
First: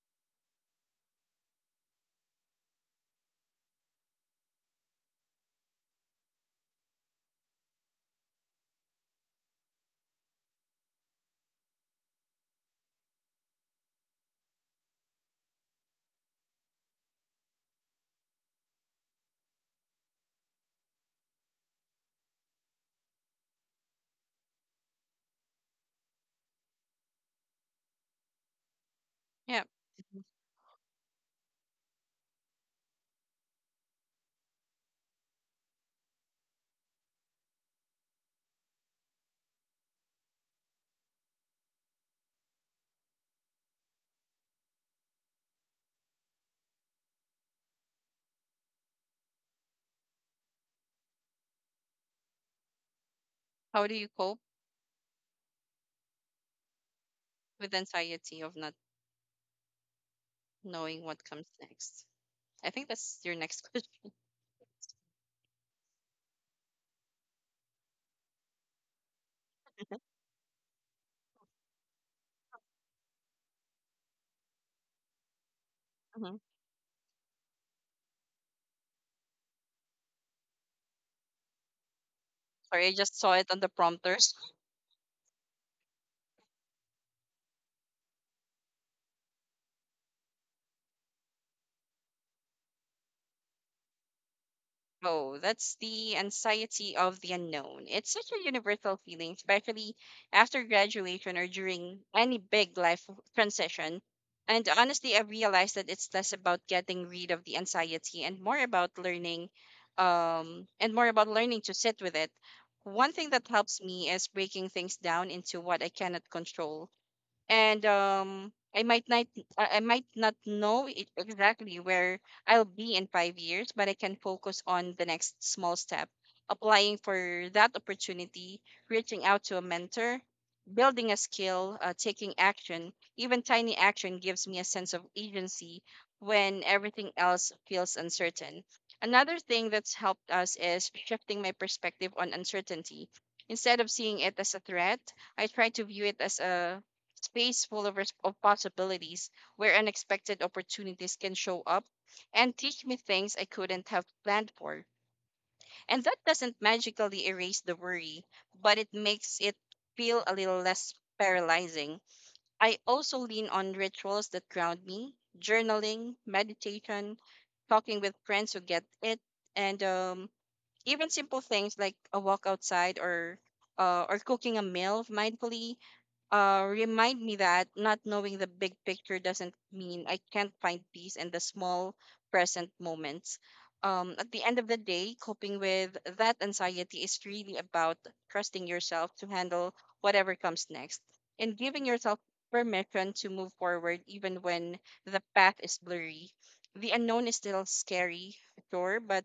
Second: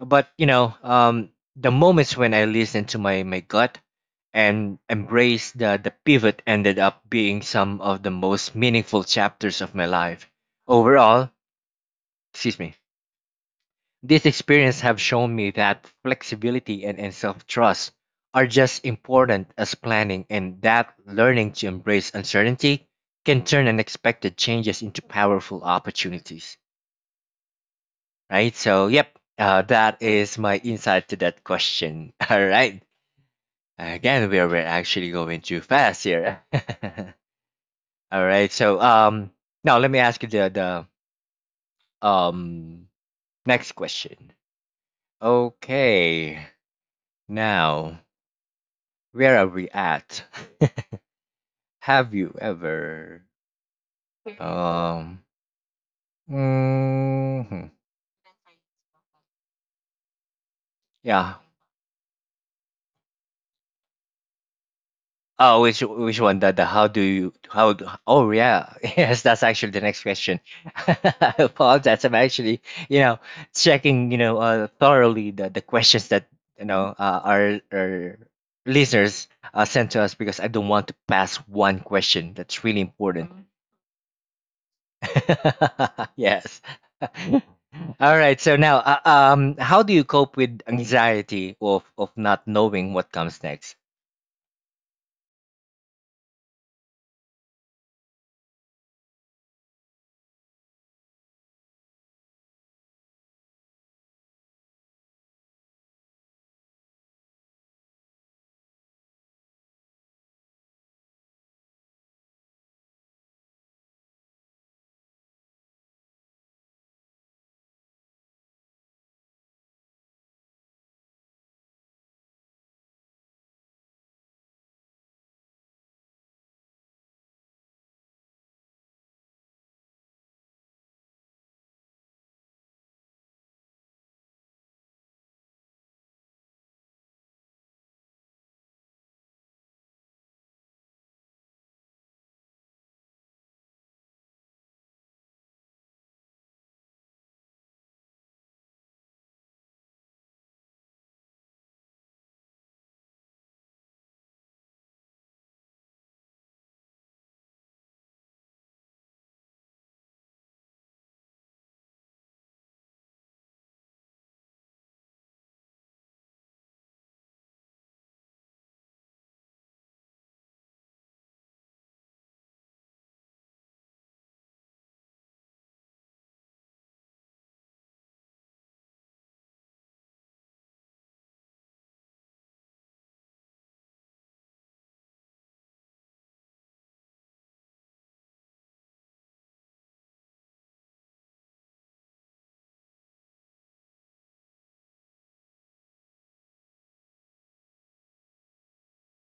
A: But you know, um, the moments when I listened to my, my gut and embraced the, the pivot ended up being some of the most meaningful chapters of my life. Overall, excuse me, these experiences have shown me that flexibility and, and self trust are just important as planning, and that learning to embrace uncertainty can turn unexpected changes into powerful opportunities. Right? So, yep, uh,
B: yeah.
A: that
B: Mhm.
A: is my insight to that question. All right. Again, we are we're actually going too fast here. All right. So, um, now let me ask you the, the um next question. Okay. Now, where are we at? Have you ever?
B: How do you cope
A: Um. mhm.
B: with anxiety of not knowing what
A: Yeah.
B: comes next? I think that's your next question.
A: Oh, which which one? The, the how do you how? Do- Oh yeah, yes, that's actually the next question. I apologize. I'm actually you know checking you know uh, thoroughly the, the questions that
B: Hmm.
A: you know uh, our our listeners uh, sent to us, because I don't want to pass one question that's really
B: Sorry, I just
A: important.
B: saw it on the prompter.
A: Yes. All right. So now, uh, um, how do you cope with anxiety of of not knowing what comes next?
B: Oh, that's the anxiety of the unknown. It's such a universal feeling, especially after graduation or during any big life transition. And honestly, I realized that it's less about getting rid of the anxiety and more about learning, um, and more about learning to sit with it. One thing that helps me is breaking things down into what I cannot control, and um I might not I I might not know it exactly where I'll be in five years, but I can focus on the next small step, applying for that opportunity, reaching out to a mentor, building a skill, uh, taking action. Even tiny action gives me a sense of agency when everything else feels uncertain. Another thing that's helped us is shifting my perspective on uncertainty. Instead of seeing it as a threat, I try to view it as a space full of, res- of possibilities where unexpected opportunities can show up and teach me things I couldn't have planned for. And that doesn't magically erase the worry, but it makes it feel a little less paralyzing. I also lean on rituals that ground me: journaling, meditation, talking with friends who get it, and um, even simple things like a walk outside, or uh, or cooking a meal mindfully uh, remind me that not knowing the big picture doesn't mean I can't find peace in the small present moments. Um, at the end of the day, coping with that anxiety is really about trusting yourself to handle whatever comes next and giving yourself permission to move forward even when the path is blurry. The unknown is still scary, sure, but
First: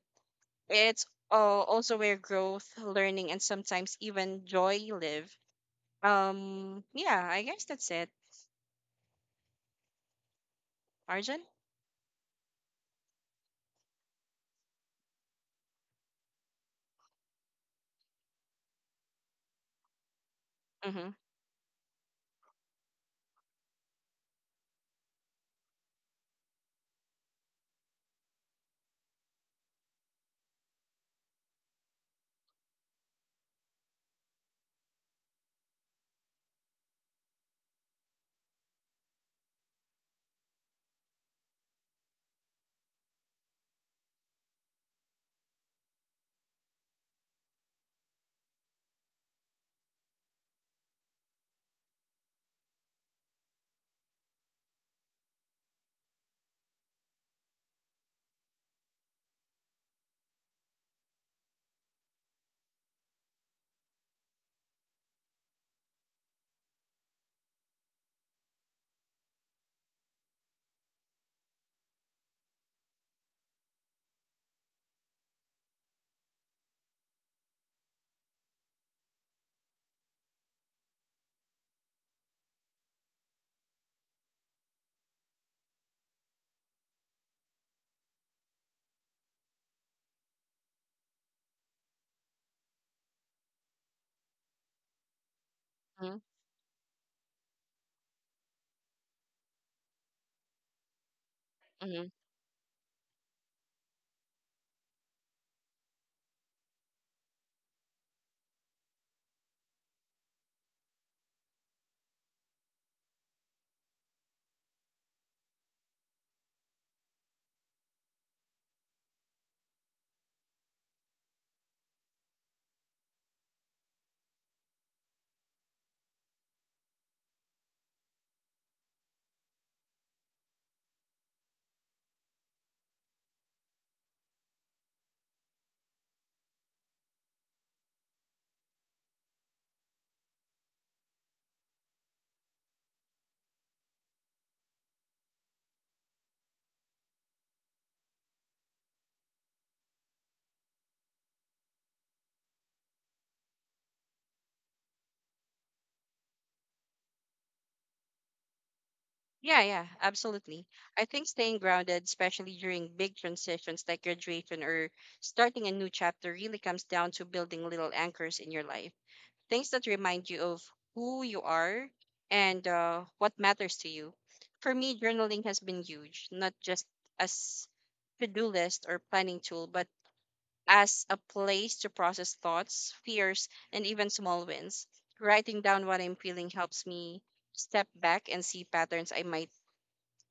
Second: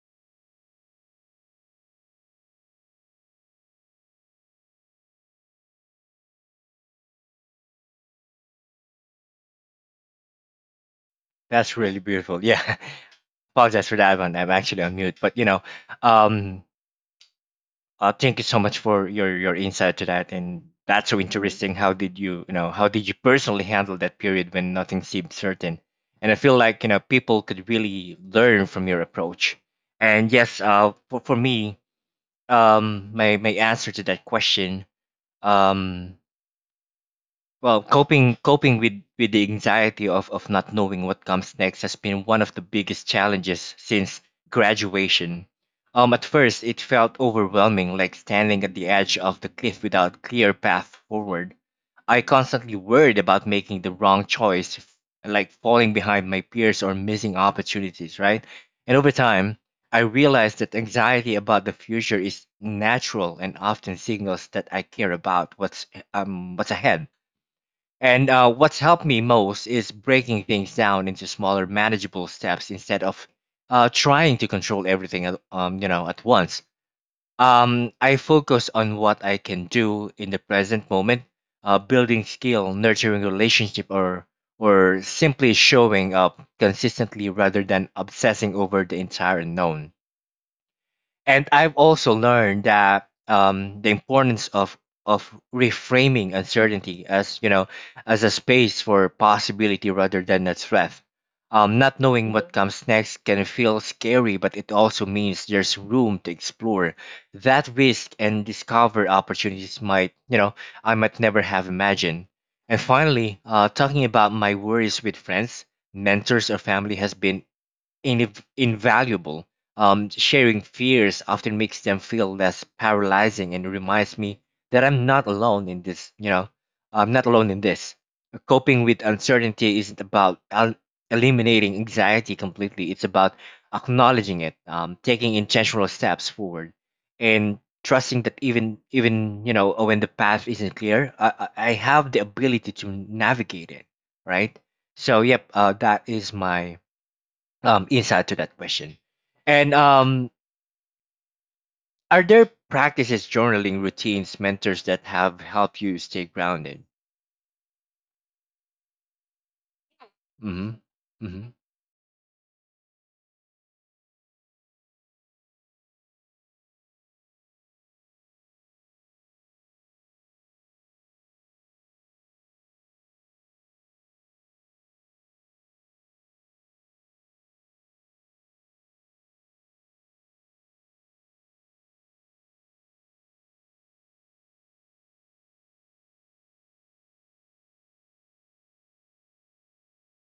B: it's uh, also where growth, learning, and sometimes even joy live. um, yeah, I guess that's it. Arjun?
A: That's really beautiful. Yeah. Apologize for that one. I'm actually on mute, but you know, um, uh, thank you so much for your your insight to that, and
B: Mm-hmm.
A: that's so interesting. How did you, you know, how did you personally handle that period when nothing seemed certain? And I feel like, you know, people could really learn from your approach. And yes, uh, for, for me, um my my answer to that question, um well, coping coping with, with the anxiety of, of not knowing what comes next has been one of the biggest challenges since graduation. Um, at first, it felt overwhelming, like standing at the edge of the cliff without clear path forward. I constantly worried about making the wrong choice, f- like falling behind my peers or missing opportunities, right? And over time, I realized that anxiety about the future is natural and often signals that I care about what's um what's ahead. And uh, what's helped me most is breaking things down into smaller, manageable steps instead of uh, trying to control everything, at- um, you know, at once. Um, I focus on what I can do in the present moment, uh, building skill, nurturing relationship, or or simply showing up consistently rather than obsessing over the entire unknown. And I've also learned that, um, the importance of of
B: Mm-hmm.
A: reframing uncertainty as, you know, as a space for possibility rather than a threat. Um, not
B: Mm-hmm.
A: knowing what comes next can feel scary, but it also means there's room to explore that risk and discover opportunities might, you know, I might never have imagined. And finally, uh, talking about my worries with friends, mentors, or family has been inv- invaluable. Um, sharing fears often makes them feel less paralyzing and reminds me that I'm not alone in this. You know, I'm not alone in this. Coping with uncertainty isn't about el- eliminating anxiety completely. It's about acknowledging it, um, taking intentional steps forward, and trusting that even even, you know, when the path isn't clear, I, I I have the ability to navigate it. Right. So yep, uh, that is my um, insight to that question. And um, are there practices, journaling routines, mentors that have helped you stay grounded?
B: Yeah, yeah, absolutely.
A: hmm
B: I think
A: hmm
B: staying grounded, especially during big transitions like graduation or starting a new chapter, really comes down to building little anchors in your life. Things that remind you of who you are and uh, what matters to you. For me, journaling has been huge, not just as to-do list or planning tool, but as a place to process thoughts, fears, and even small wins. Writing down what I'm feeling helps me step back and see patterns I might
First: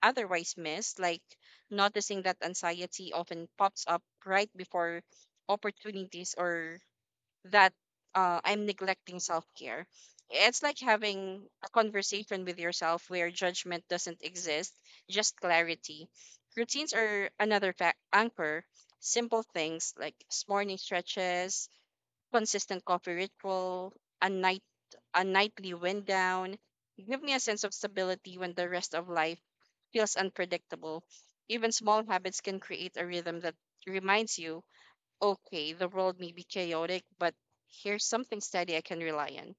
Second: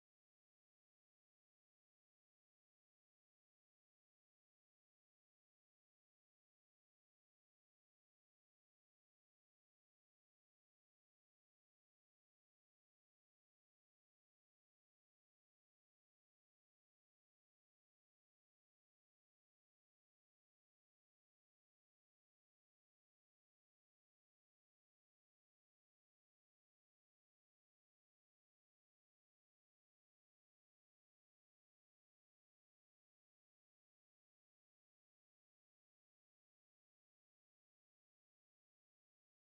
B: otherwise miss, like noticing that anxiety often pops up right before opportunities, or that uh, I'm neglecting self care. It's like having a conversation with yourself where judgment doesn't exist, just clarity. Routines are another fac anchor. Simple things like s- morning stretches, consistent coffee ritual, a night a nightly wind down give me a sense of stability when the rest of life feels unpredictable. Even small habits can create a rhythm that reminds you, okay, the world may be chaotic, but here's something steady I can rely on.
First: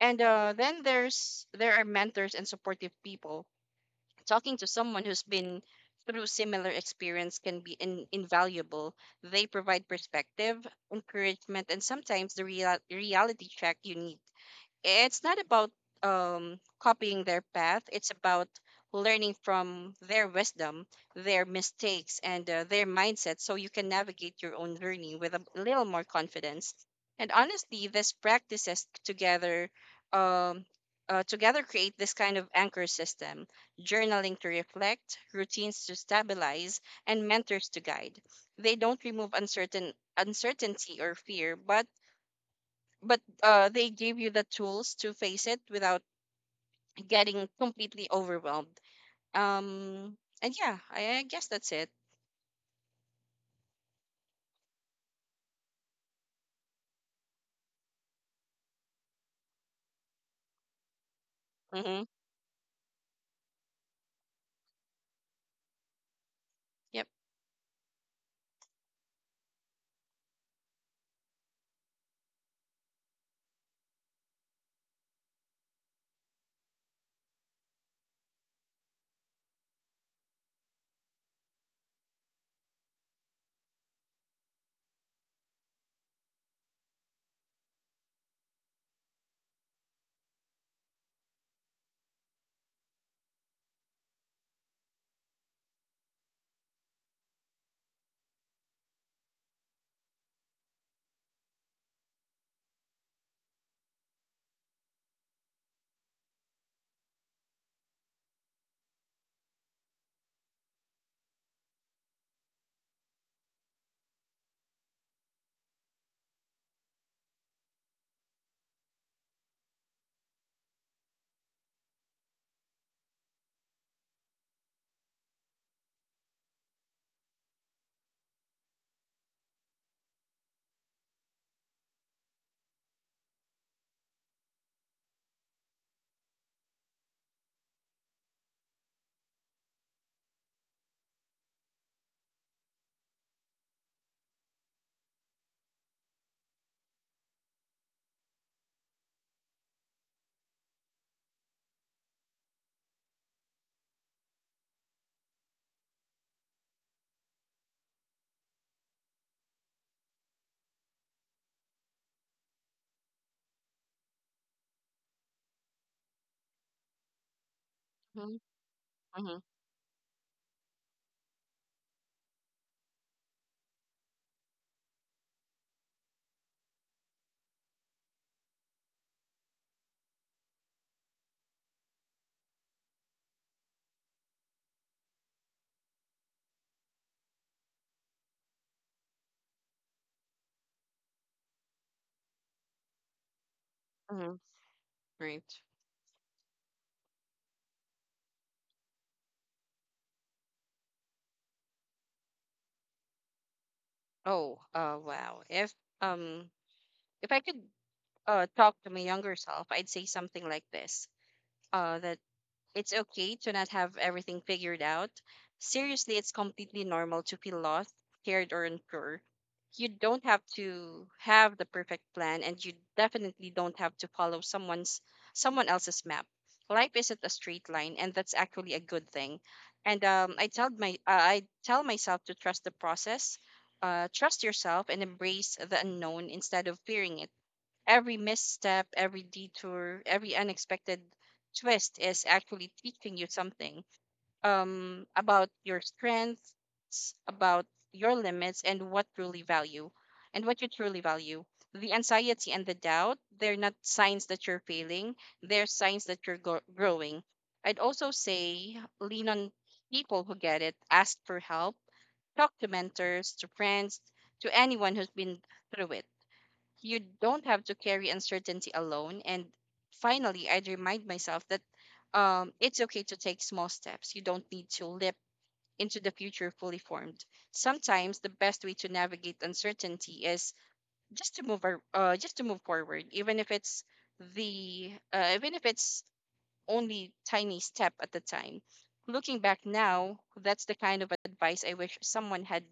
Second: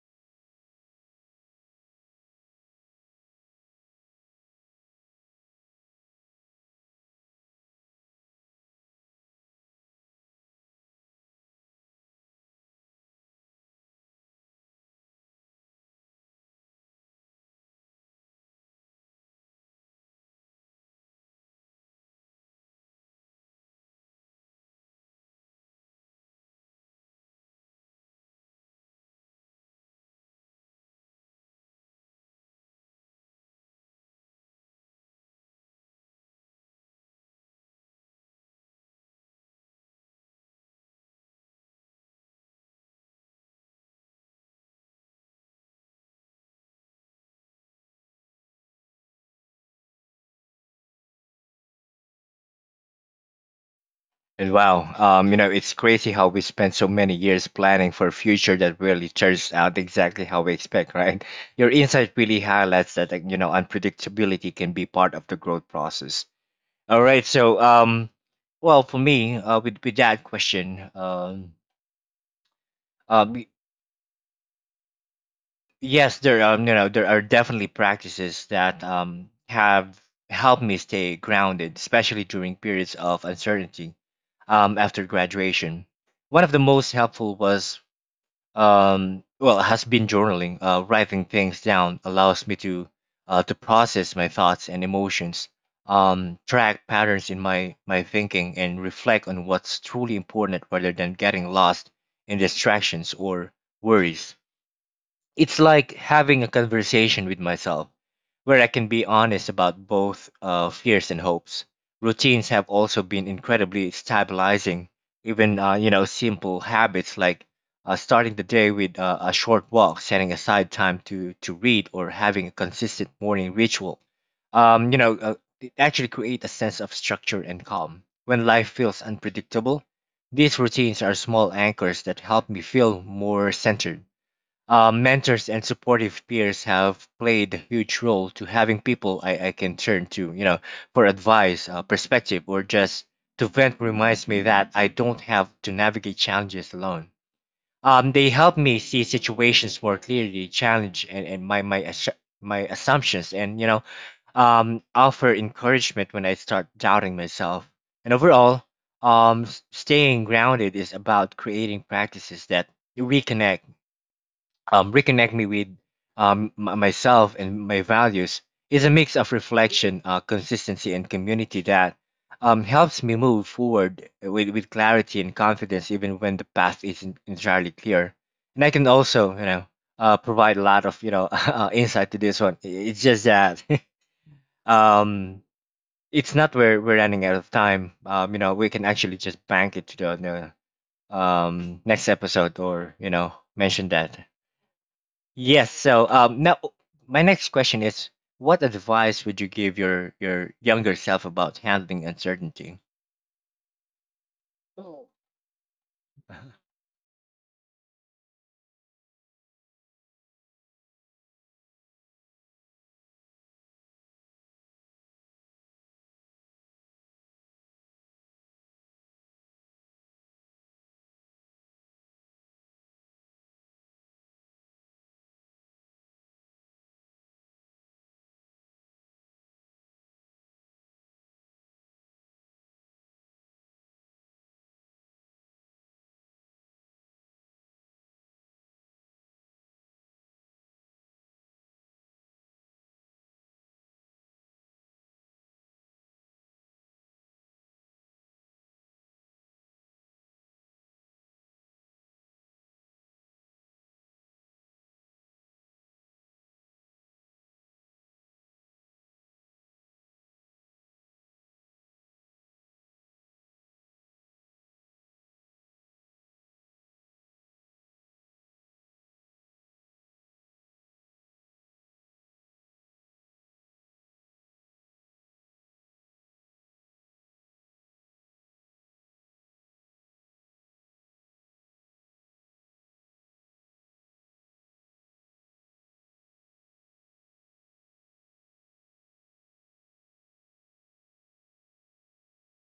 B: And uh, then there's there are mentors and supportive people. Talking to someone who's been through similar experience can be in, invaluable. They provide perspective, encouragement, and sometimes the real, reality check you need. It's not about um, copying their path. It's about learning from their wisdom, their mistakes, and uh, their mindset, so you can navigate your own journey with a little more confidence. And honestly, these practices together um, uh, together create this kind of anchor system: journaling to reflect, routines to stabilize, and mentors to guide. They don't remove uncertain uncertainty or fear, but but uh, they gave you the tools to face it without getting completely overwhelmed. Um, and yeah, I, I guess that's it.
A: And wow, um, you know, it's crazy how we spend so many years planning for a future that really turns out exactly how we expect, right? Your
B: Mm-hmm.
A: insight really highlights that, like, you know, unpredictability can be part of the growth process. All
B: Yep.
A: right, so um, well, for me, uh, with with that question, um, um, yes, there um you know, there are definitely practices that um have helped me stay grounded, especially during periods of uncertainty um after graduation. One of the most helpful was um well, has been journaling. Uh, writing things down allows me to uh, to process my thoughts and emotions, um track patterns in my my thinking and reflect on what's truly important rather than getting lost in distractions or worries. It's like having a conversation with myself where I can be honest about both uh, fears and hopes. Routines have also been incredibly stabilizing. Even, uh, you know, simple habits like uh, starting the day with uh, a short walk, setting aside time to to read, or having a consistent morning ritual. Um, you know, uh, it actually create a sense of structure and calm. When life feels unpredictable, these routines are small anchors that help me feel more centered. Uh, mentors and supportive peers have played a huge role to having people I, I can turn to, you know, for advice, uh, perspective, or just to vent reminds me that I don't have to navigate challenges alone. Um, they help me see situations more clearly, challenge and, and my my assu- my assumptions, and, you know, um, offer encouragement when I start doubting myself. And overall, um, s- staying grounded is about creating practices that reconnect um, reconnect me with um, m- myself and my
B: Mm-hmm.
A: values, is a mix of
B: Mm-hmm.
A: reflection, uh, consistency, and community that um, helps me move forward with, with clarity and confidence, even when the path isn't entirely clear. And I can also, you know, uh, provide a lot of, you know, uh, insight to this one. I- It's just that um, it's not where we're running out of time. Um, you know, we can actually just bank it to the, the um, next episode or, you know, mention that.
B: Mm-hmm. Right.
A: Yes. So um, now my next question is, what advice would you give your your younger self about handling uncertainty?
B: Oh, uh, wow. If um, if I could uh talk to my younger self, I'd say something like this. Uh, that It's okay to not have everything figured out. Seriously, it's completely normal to feel lost, scared, or unsure. You don't have to have the perfect plan, and you definitely don't have to follow someone's someone else's map. Life isn't a straight line, and that's actually a good thing. And um, I tell my uh, I tell myself to trust the process, uh, trust yourself, and embrace the unknown instead of fearing it. Every misstep, every detour, every unexpected twist is actually teaching you something, um, about your strengths, about your limits, and what truly value, and what you truly value. The anxiety and the doubt, they're not signs that you're failing, they're signs that you're gro- growing. I'd also say lean on people who get it. Ask for help, talk to mentors, to friends, to anyone who's been through it. You don't have to carry uncertainty alone. And finally, I'd remind myself that um, it's okay to take small steps. You don't need to leap into the future fully formed. Sometimes the best way to navigate uncertainty is just to move, ar- uh, just to move forward, even if it's the, uh, even if it's only tiny step at the time. Looking back now, that's the kind of advice I wish someone had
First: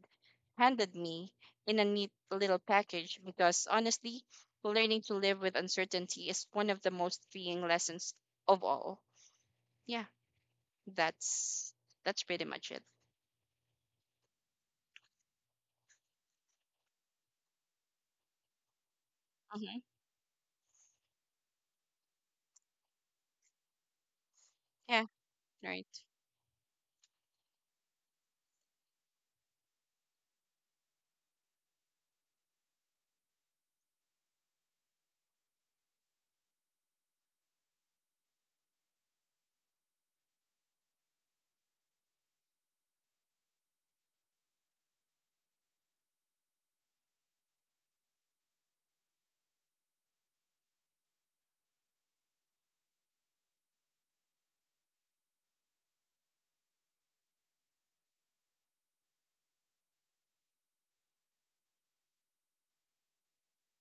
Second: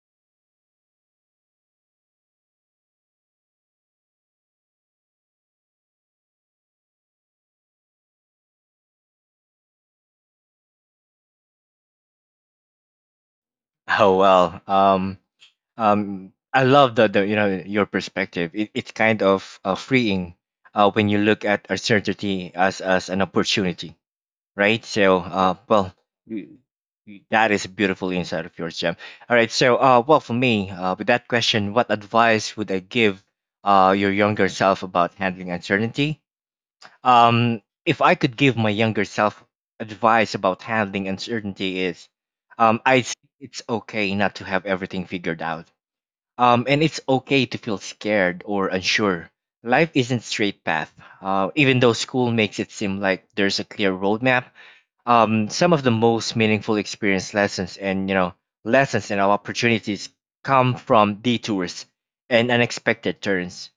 B: handed me in a neat little package, because honestly, learning to live with uncertainty is one of the most freeing lessons of all. Yeah, that's that's pretty much it.
A: Oh well, um, um, I love the, the you know, your perspective. It, it's kind of uh,
B: Mm-hmm.
A: freeing uh, when you look at uncertainty as as an opportunity, right?
B: Yeah,
A: So, uh, well,
B: right.
A: you, you- that is a beautiful insight of yours, Jem. All right, so, uh, well, for me, uh, with that question, what advice would I give uh, your younger self about handling uncertainty? Um, if I could give my younger self advice about handling uncertainty, is um, I it's okay not to have everything figured out. Um, and it's okay to feel scared or unsure. Life isn't straight path. Uh, even though school makes it seem like there's a clear roadmap, um, some of the most meaningful experience lessons and, you know, lessons and opportunities come from detours and unexpected turns.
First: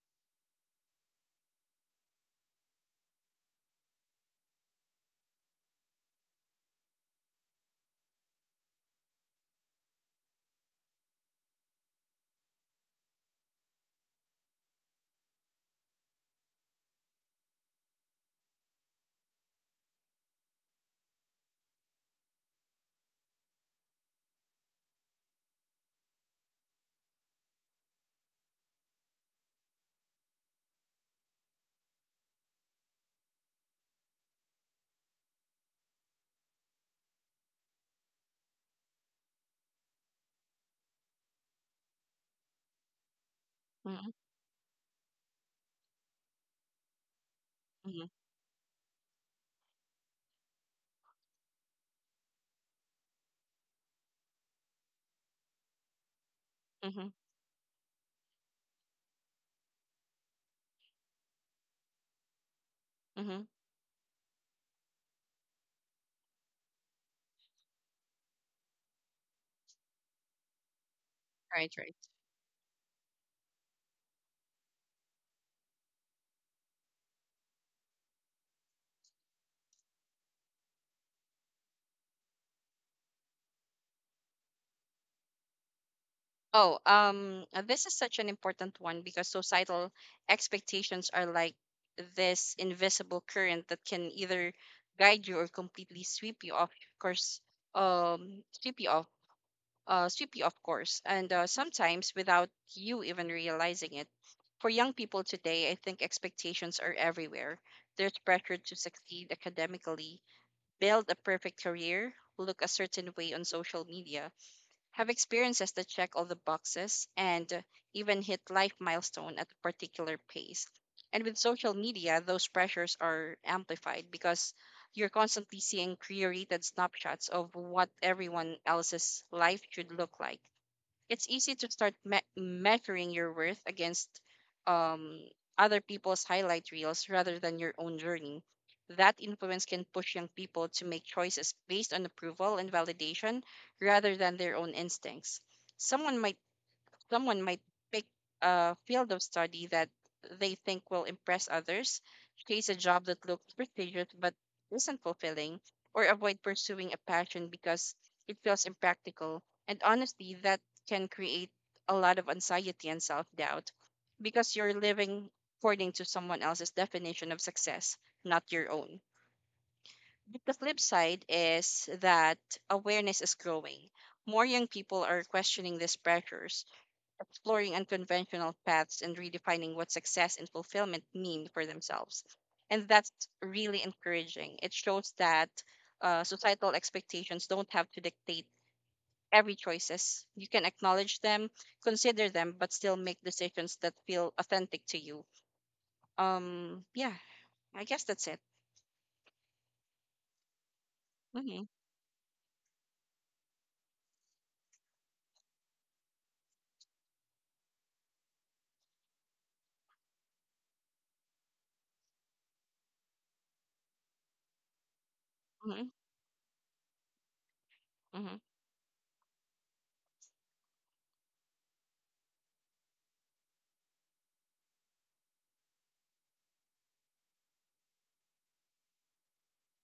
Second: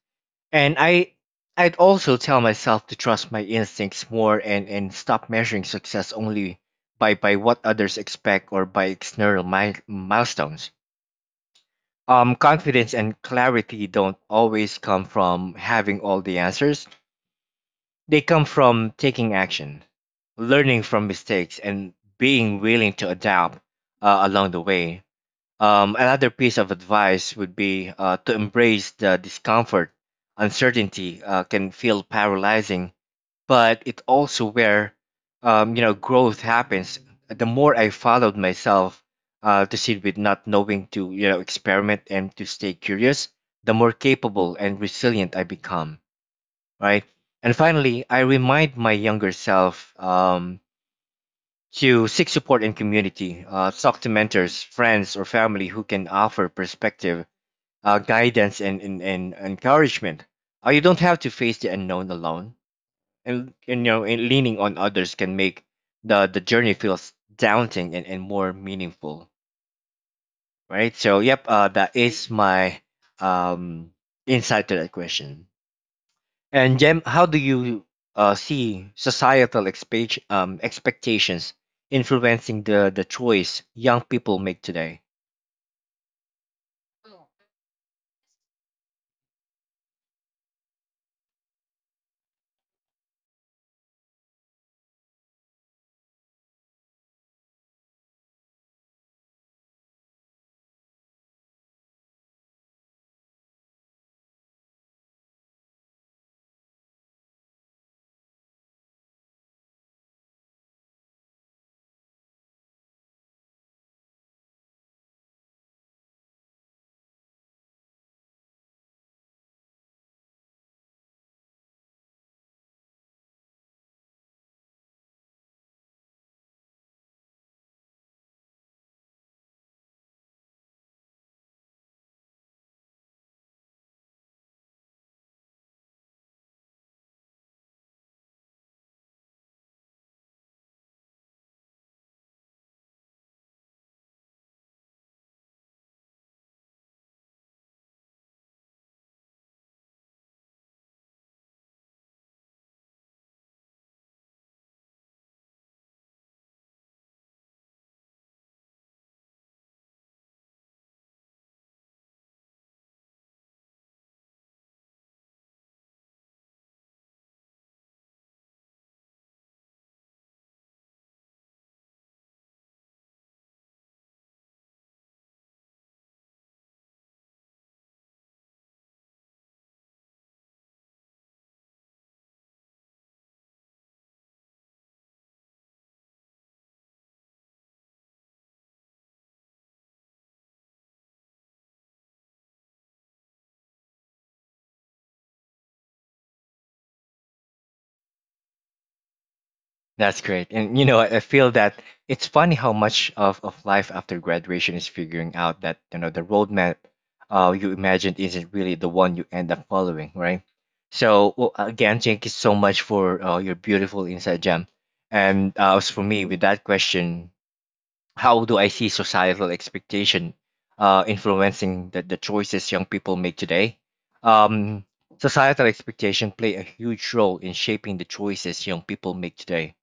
A: And I I'd also tell myself to trust my instincts more and and stop measuring success only by by what others expect or by external mi- milestones. Um, confidence and clarity don't always come from having all the answers. They come from taking action, learning from mistakes, and being willing to adapt uh, along the way. Um, another piece of advice would be, uh, to embrace the discomfort. Uncertainty uh, can feel paralyzing, but it also where, um, you know, growth happens. The more I followed myself uh, to sit with not knowing, to, you know, experiment and to stay curious, the more
B: Mm-hmm.
A: capable and resilient I become, right? And finally,
B: Mm-hmm.
A: I remind my younger self, um, to seek support in community, uh, talk to mentors, friends, or family who can offer
B: Mm-hmm.
A: perspective, uh, guidance, and, and, and encouragement. Uh, you don't have to face the unknown alone,
B: Hmm.
A: and, and you know, and leaning on others can make the, the journey feels daunting and, and more meaningful, right? So, yep, uh,
B: Right, right.
A: that is my um, insight to that question. And Jem, how do you uh, see societal expect- um, expectations influencing the the choice young people make today?
B: Oh, um, uh, this is such an important one, because societal expectations are like this invisible current that can either guide you or completely sweep you off course, um, sweep you off uh, swiftly, of course, and uh, sometimes without you even realizing it. For young people today, I think expectations are everywhere. There's pressure to succeed academically, build a perfect career, look a certain way on social media, have experiences that check all the boxes, and even hit life milestone at a particular pace. And with social media, those pressures are amplified, because you're constantly seeing curated snapshots of what everyone else's life should look like. It's easy to start me- measuring your worth against um, other people's highlight reels rather than your own journey. That influence can push young people to make choices based on approval and validation rather than their own instincts. Someone might someone might pick a field of study that they think will impress others, chase a job that looks prestigious but isn't fulfilling, or avoid pursuing a passion because it feels impractical. And honestly, that can create a lot of anxiety and self doubt, because you're living according to someone else's definition of success, not your own. But the flip side is that awareness is growing. More young people are questioning these pressures, exploring unconventional paths, and redefining what success and fulfillment mean for themselves. And that's really encouraging. It shows that uh, societal expectations don't have to dictate every choices. You can acknowledge them, consider them, but still make decisions that feel authentic to you. Um, yeah, I guess that's it.
A: That's great. And you know, I I feel
B: Mm-hmm,
A: that it's funny how much of, of life after graduation is figuring out that you know the roadmap uh, you imagined isn't really the one you end up following, right? So well, again, thank you so much for uh, your beautiful insight, Jam. And uh,
B: mm-hmm,
A: as for me, with that question,
B: mm-hmm,
A: how do I see societal expectation uh, influencing the, the choices young people make today? Um, Societal expectation play a huge role in shaping the choices young people make today.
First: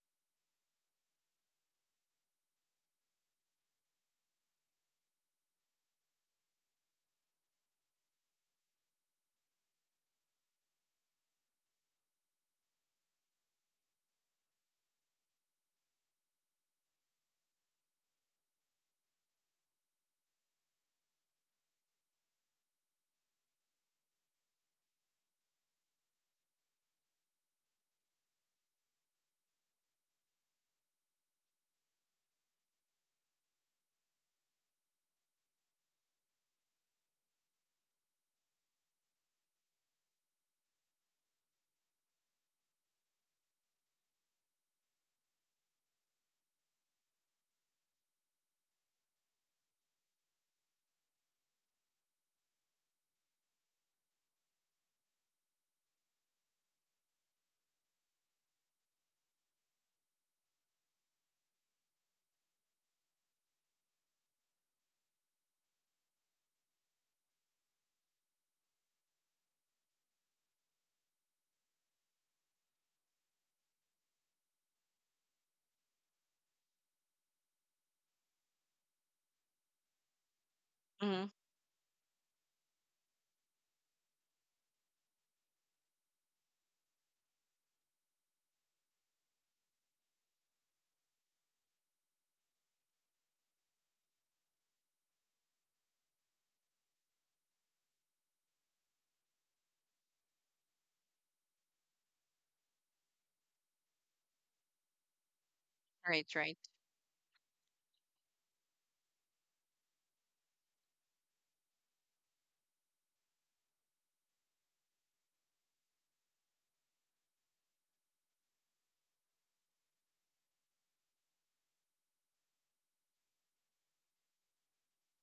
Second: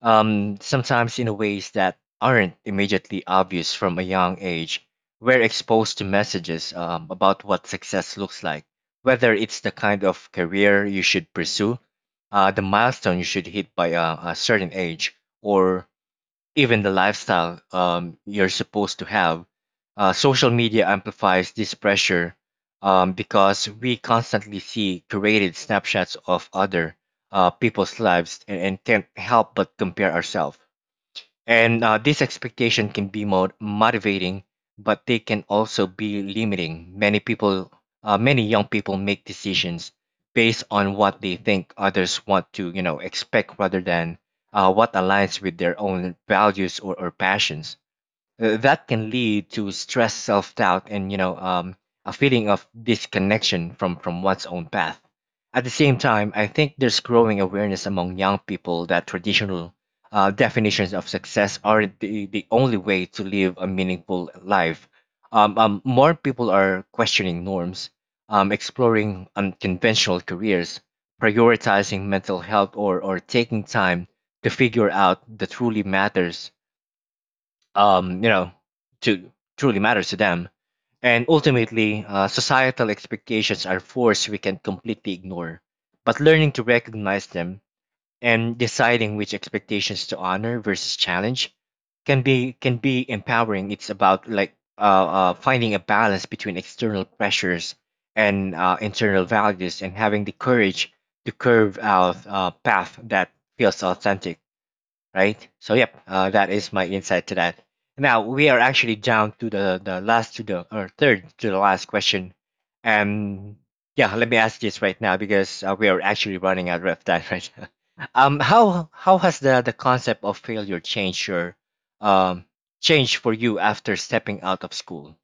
A: Um, sometimes in ways that aren't immediately obvious from a young age. We're exposed to messages um, about what success looks like, whether it's the kind of career you should pursue, uh, the milestone you should hit by a, a certain age, or even the lifestyle um, you're supposed to have. Uh, social media amplifies this pressure um, because we constantly see curated snapshots of other uh, people's lives and, and can't help but compare ourselves. And uh, this expectation can be more motivating, but they can also be limiting. Many people, uh, many young people make decisions based on what they think others want to, you know, expect rather than uh, what aligns with their own values or, or passions. Uh, that can lead to stress, self doubt, and you know um, a feeling of disconnection from from one's own path. At the same time, I think there's growing awareness among young people that traditional uh, definitions of success aren't the, the only way to live a meaningful life. Um, um, more people are questioning norms, um, exploring unconventional careers, prioritizing mental health, or, or taking time to figure out the truly matters um, you know, to truly matters to them. And
B: mm-hmm.
A: ultimately, uh, societal expectations are force we can completely ignore. But learning to recognize them and deciding which expectations to honor versus challenge can be can be empowering. It's about like uh, uh, finding a balance between external pressures and uh, internal values, and having the courage to curve out a path that feels authentic, right? So yep,
B: Right,
A: uh, that
B: right.
A: is my insight to that. Now we are actually down to the the last to the or third to the last question, and yeah, let me ask this right now because uh, we are actually running out of time right now. Um, how how has the the concept of failure changed your um changed for you after stepping out of school?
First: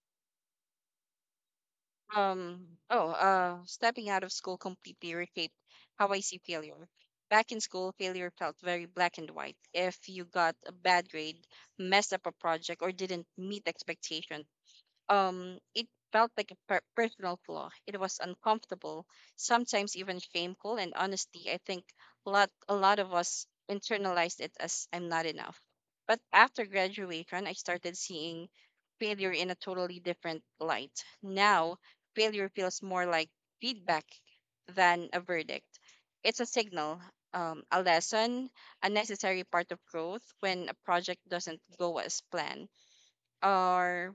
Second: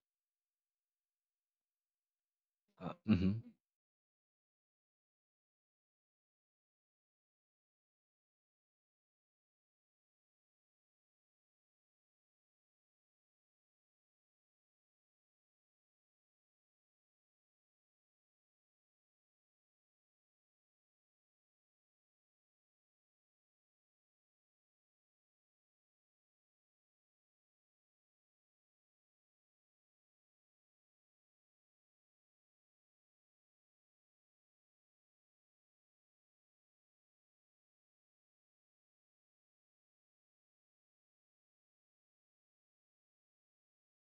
B: Um,
A: Uh,
B: oh,
A: mhm.
B: uh, Stepping out of school completely reshaped how I see failure. Back in school, failure felt very black and white. If you got a bad grade, messed up a project, or didn't meet expectations, um, it felt like a per- personal flaw. It was uncomfortable, sometimes even shameful. And honestly, I think a lot, a lot of us internalized it as I'm not enough. But after graduation, I started seeing failure in a totally different light. Now, failure feels more like feedback than a verdict. It's a signal, um, a lesson, a necessary part of growth. When a project doesn't go as planned, or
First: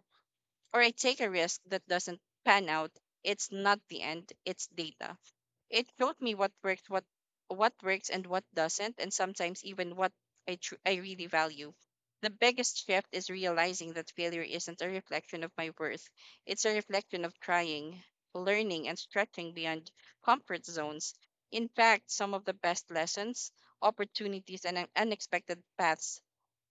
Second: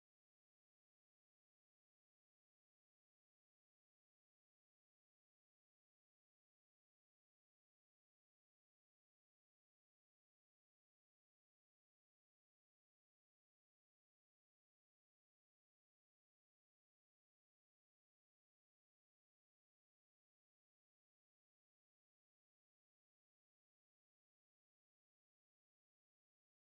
B: or I take a risk that doesn't pan out, it's not the end, it's data. It showed me what works, what what works and what doesn't, and sometimes even what I tr- I really value. The biggest shift is realizing that failure isn't a reflection of my worth. It's a reflection of trying, learning, and stretching beyond comfort zones. In fact, some of the best lessons, opportunities, and un- unexpected paths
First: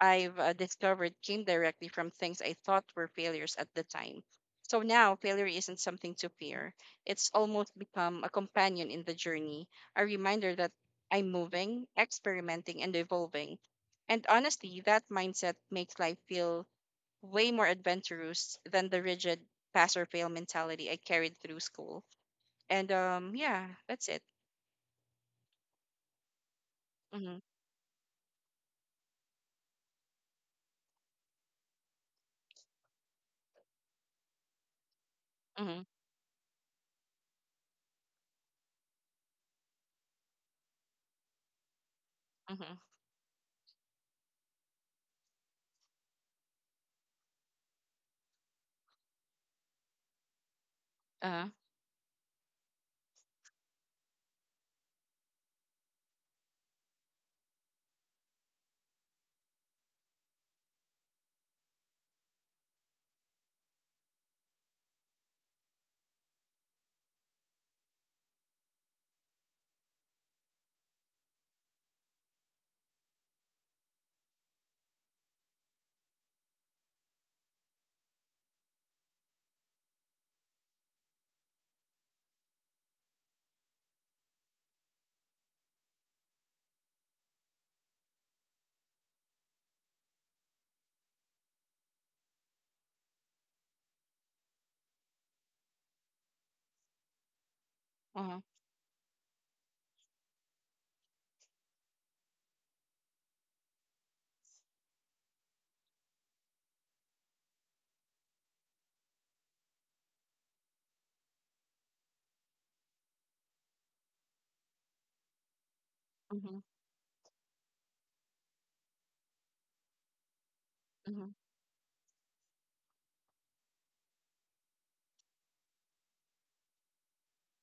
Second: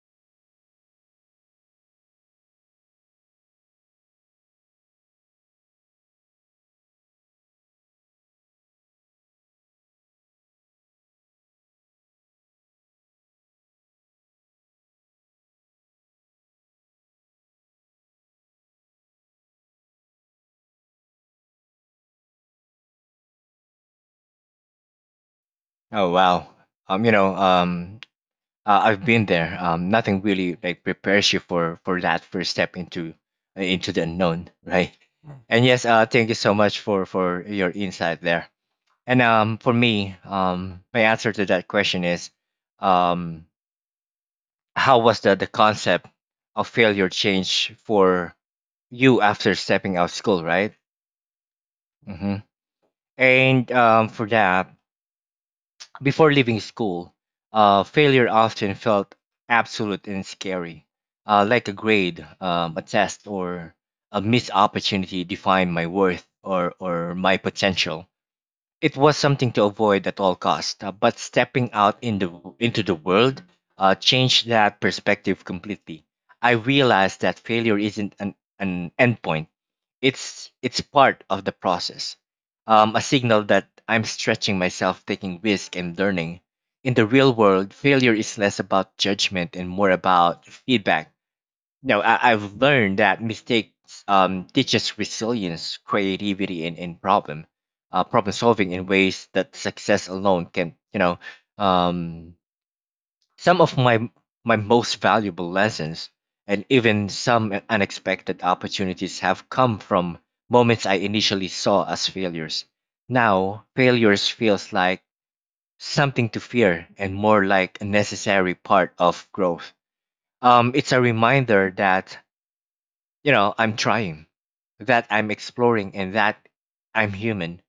B: I've uh, discovered came directly from things I thought were failures at the time. So now failure isn't something to fear. It's almost become a companion in the journey, a reminder that I'm moving, experimenting, and evolving. And honestly, that mindset makes life feel way more adventurous than the rigid pass or fail mentality I carried through school. And um, yeah, that's it.
A: Oh wow, um, you know,
B: Mm-hmm,
A: um, uh, I've been there. Um, nothing really like prepares you for for that first step into into the unknown, right? And
B: mm-hmm,
A: yes, uh, thank you so much for for your insight there. And um, for me, um, my answer to that question is,
B: mm-hmm,
A: um, how was the the concept of failure change for you after stepping out school, right?
B: uh-huh,
A: Hmm. And um, for that, before leaving school, uh, failure often felt absolute and scary, uh, like a grade, um, a test, or a missed opportunity defined my worth or or my potential. It was something to avoid at all cost, uh, but stepping out in the, into the world uh, changed that perspective completely. I realized that failure isn't an, an endpoint; it's it's part of the process, um, a signal that I'm stretching myself, taking risk, and learning. In the real world, failure is less about judgment and more about feedback. No, I, I've learned that mistakes um, teaches resilience, creativity, and, and problem uh, problem
B: uh-huh,
A: solving in ways that success alone can. You know, um, some of my my most valuable lessons and even some unexpected opportunities have come from moments I initially saw as failures. Now, failures feels like something to
B: mm-hmm,
A: fear and more like a necessary part of growth. Um, it's a
B: mm-hmm,
A: reminder that you know I'm trying, that I'm exploring, and that I'm human.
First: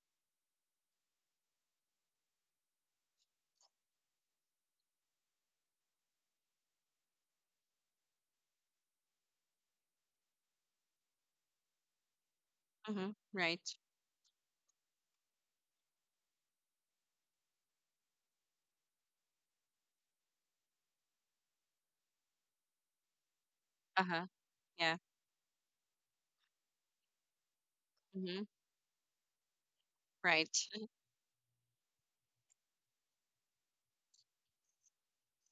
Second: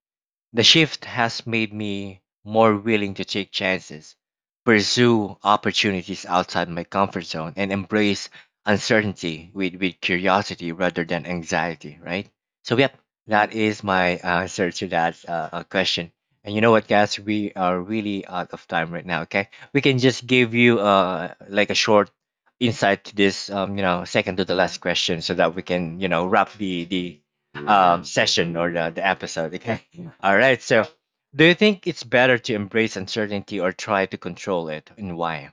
A: The shift has made me more willing to take chances, pursue opportunities outside my comfort zone, and embrace uncertainty with, with curiosity rather than anxiety, right? So, yep,
B: mm-hmm,
A: that
B: right.
A: is my answer to that uh, uh, question. And you know what, guys? We are really out of time right now, okay? We can just give you uh, like a short insight to this, um, you know,
B: Uh-huh,
A: second to the last
B: yeah.
A: question so that we can, you know, wrap the, the um,
B: Mm-hmm.
A: session or the, the episode, okay? All
B: Right.
A: right. So, do you think it's better to embrace uncertainty or try to control it, and why?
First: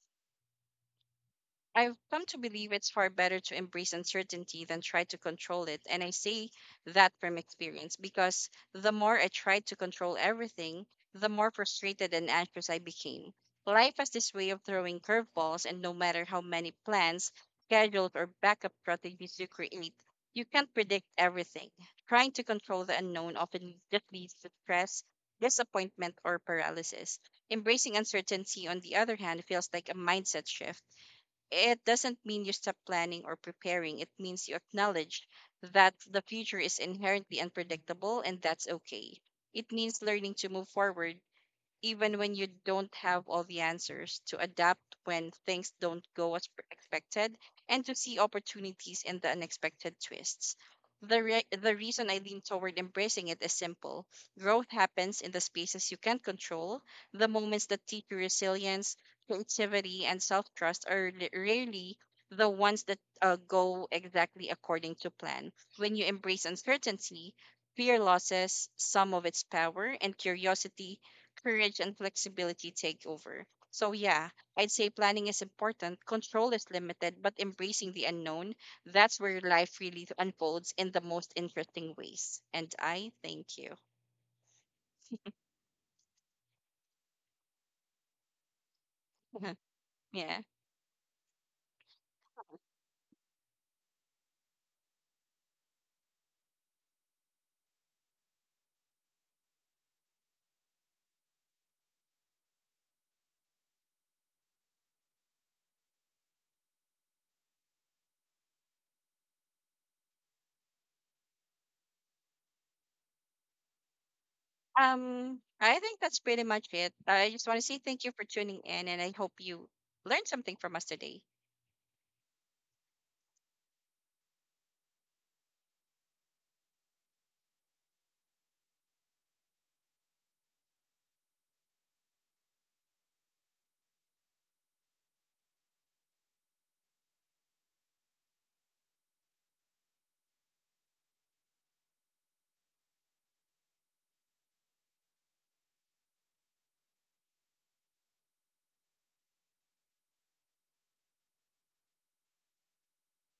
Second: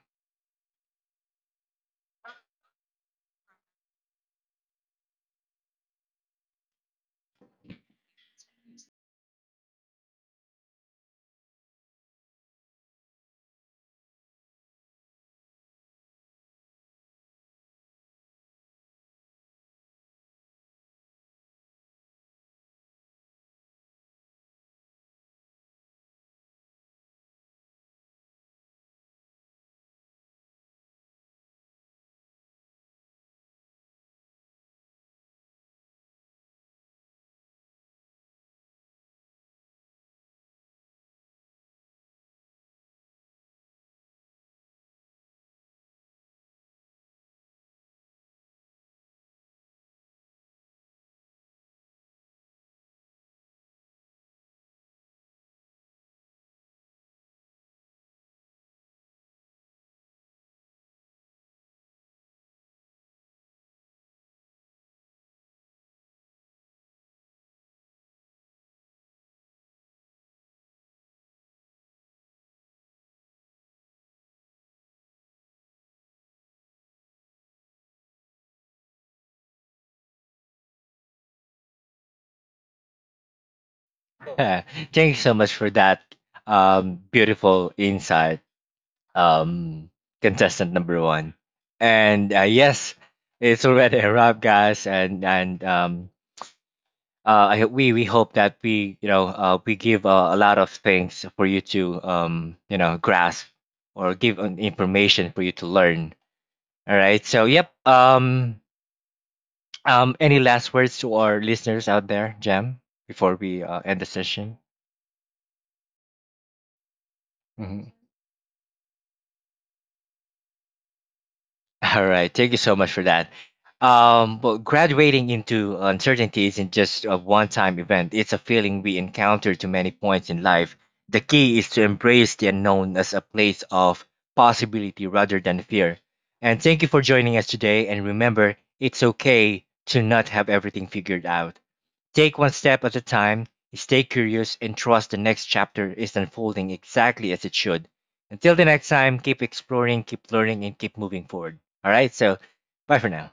B: I've come to believe it's far better to embrace uncertainty than try to control it. And I say that from experience, because the more I tried to control everything, the more frustrated and anxious I became. Life has this way of throwing curveballs, and no matter how many plans, schedules, or backup strategies you create, you can't predict everything. Trying to control the unknown often just leads to stress, disappointment, or paralysis. Embracing uncertainty, on the other hand, feels like a mindset shift. It doesn't mean you stop planning or preparing. It means you acknowledge that the future is inherently unpredictable, and that's okay. It means learning to move forward even when you don't have all the answers, to adapt when things don't go as expected, and to see opportunities in the unexpected twists. The, re- the reason I lean toward embracing it is simple. Growth happens in the spaces you can't control. The moments that teach you resilience, creativity, and self trust are li- rarely the ones that uh, go exactly according to plan. When you embrace uncertainty, fear losses some of its power, and curiosity, courage, and flexibility take over. So, yeah, I'd say planning is important, control is limited, but embracing the unknown, that's where life really unfolds in the most interesting ways. And I thank you.
A: Thank you so much for that um, beautiful insight, um,
B: Yeah.
A: contestant number one. And uh, yes, it's already a wrap, guys. And and um, uh, I, we we hope that we you know uh, we give uh, a lot of things for you to um, you know grasp or give uh, information for you to learn. All right. So yep. Um, Um, any last words to our listeners out there, Jam, before we uh, end the session?
B: Um, I think that's pretty much it. I just want to say
A: Mhm.
B: thank you for tuning in, and I hope you learned something from us today.
A: All right, thank you so much for that. Um, well, graduating into uncertainty isn't just a one-time event. It's a feeling we encounter to many points in life. The key is to embrace the unknown as a place of possibility rather than fear. And thank you for joining us today. And remember, it's okay to not have everything figured out. Take one step at a time, stay curious, and trust the next chapter is unfolding exactly as it should. Until the next time, keep exploring, keep learning, and keep moving forward. All right, so bye for now.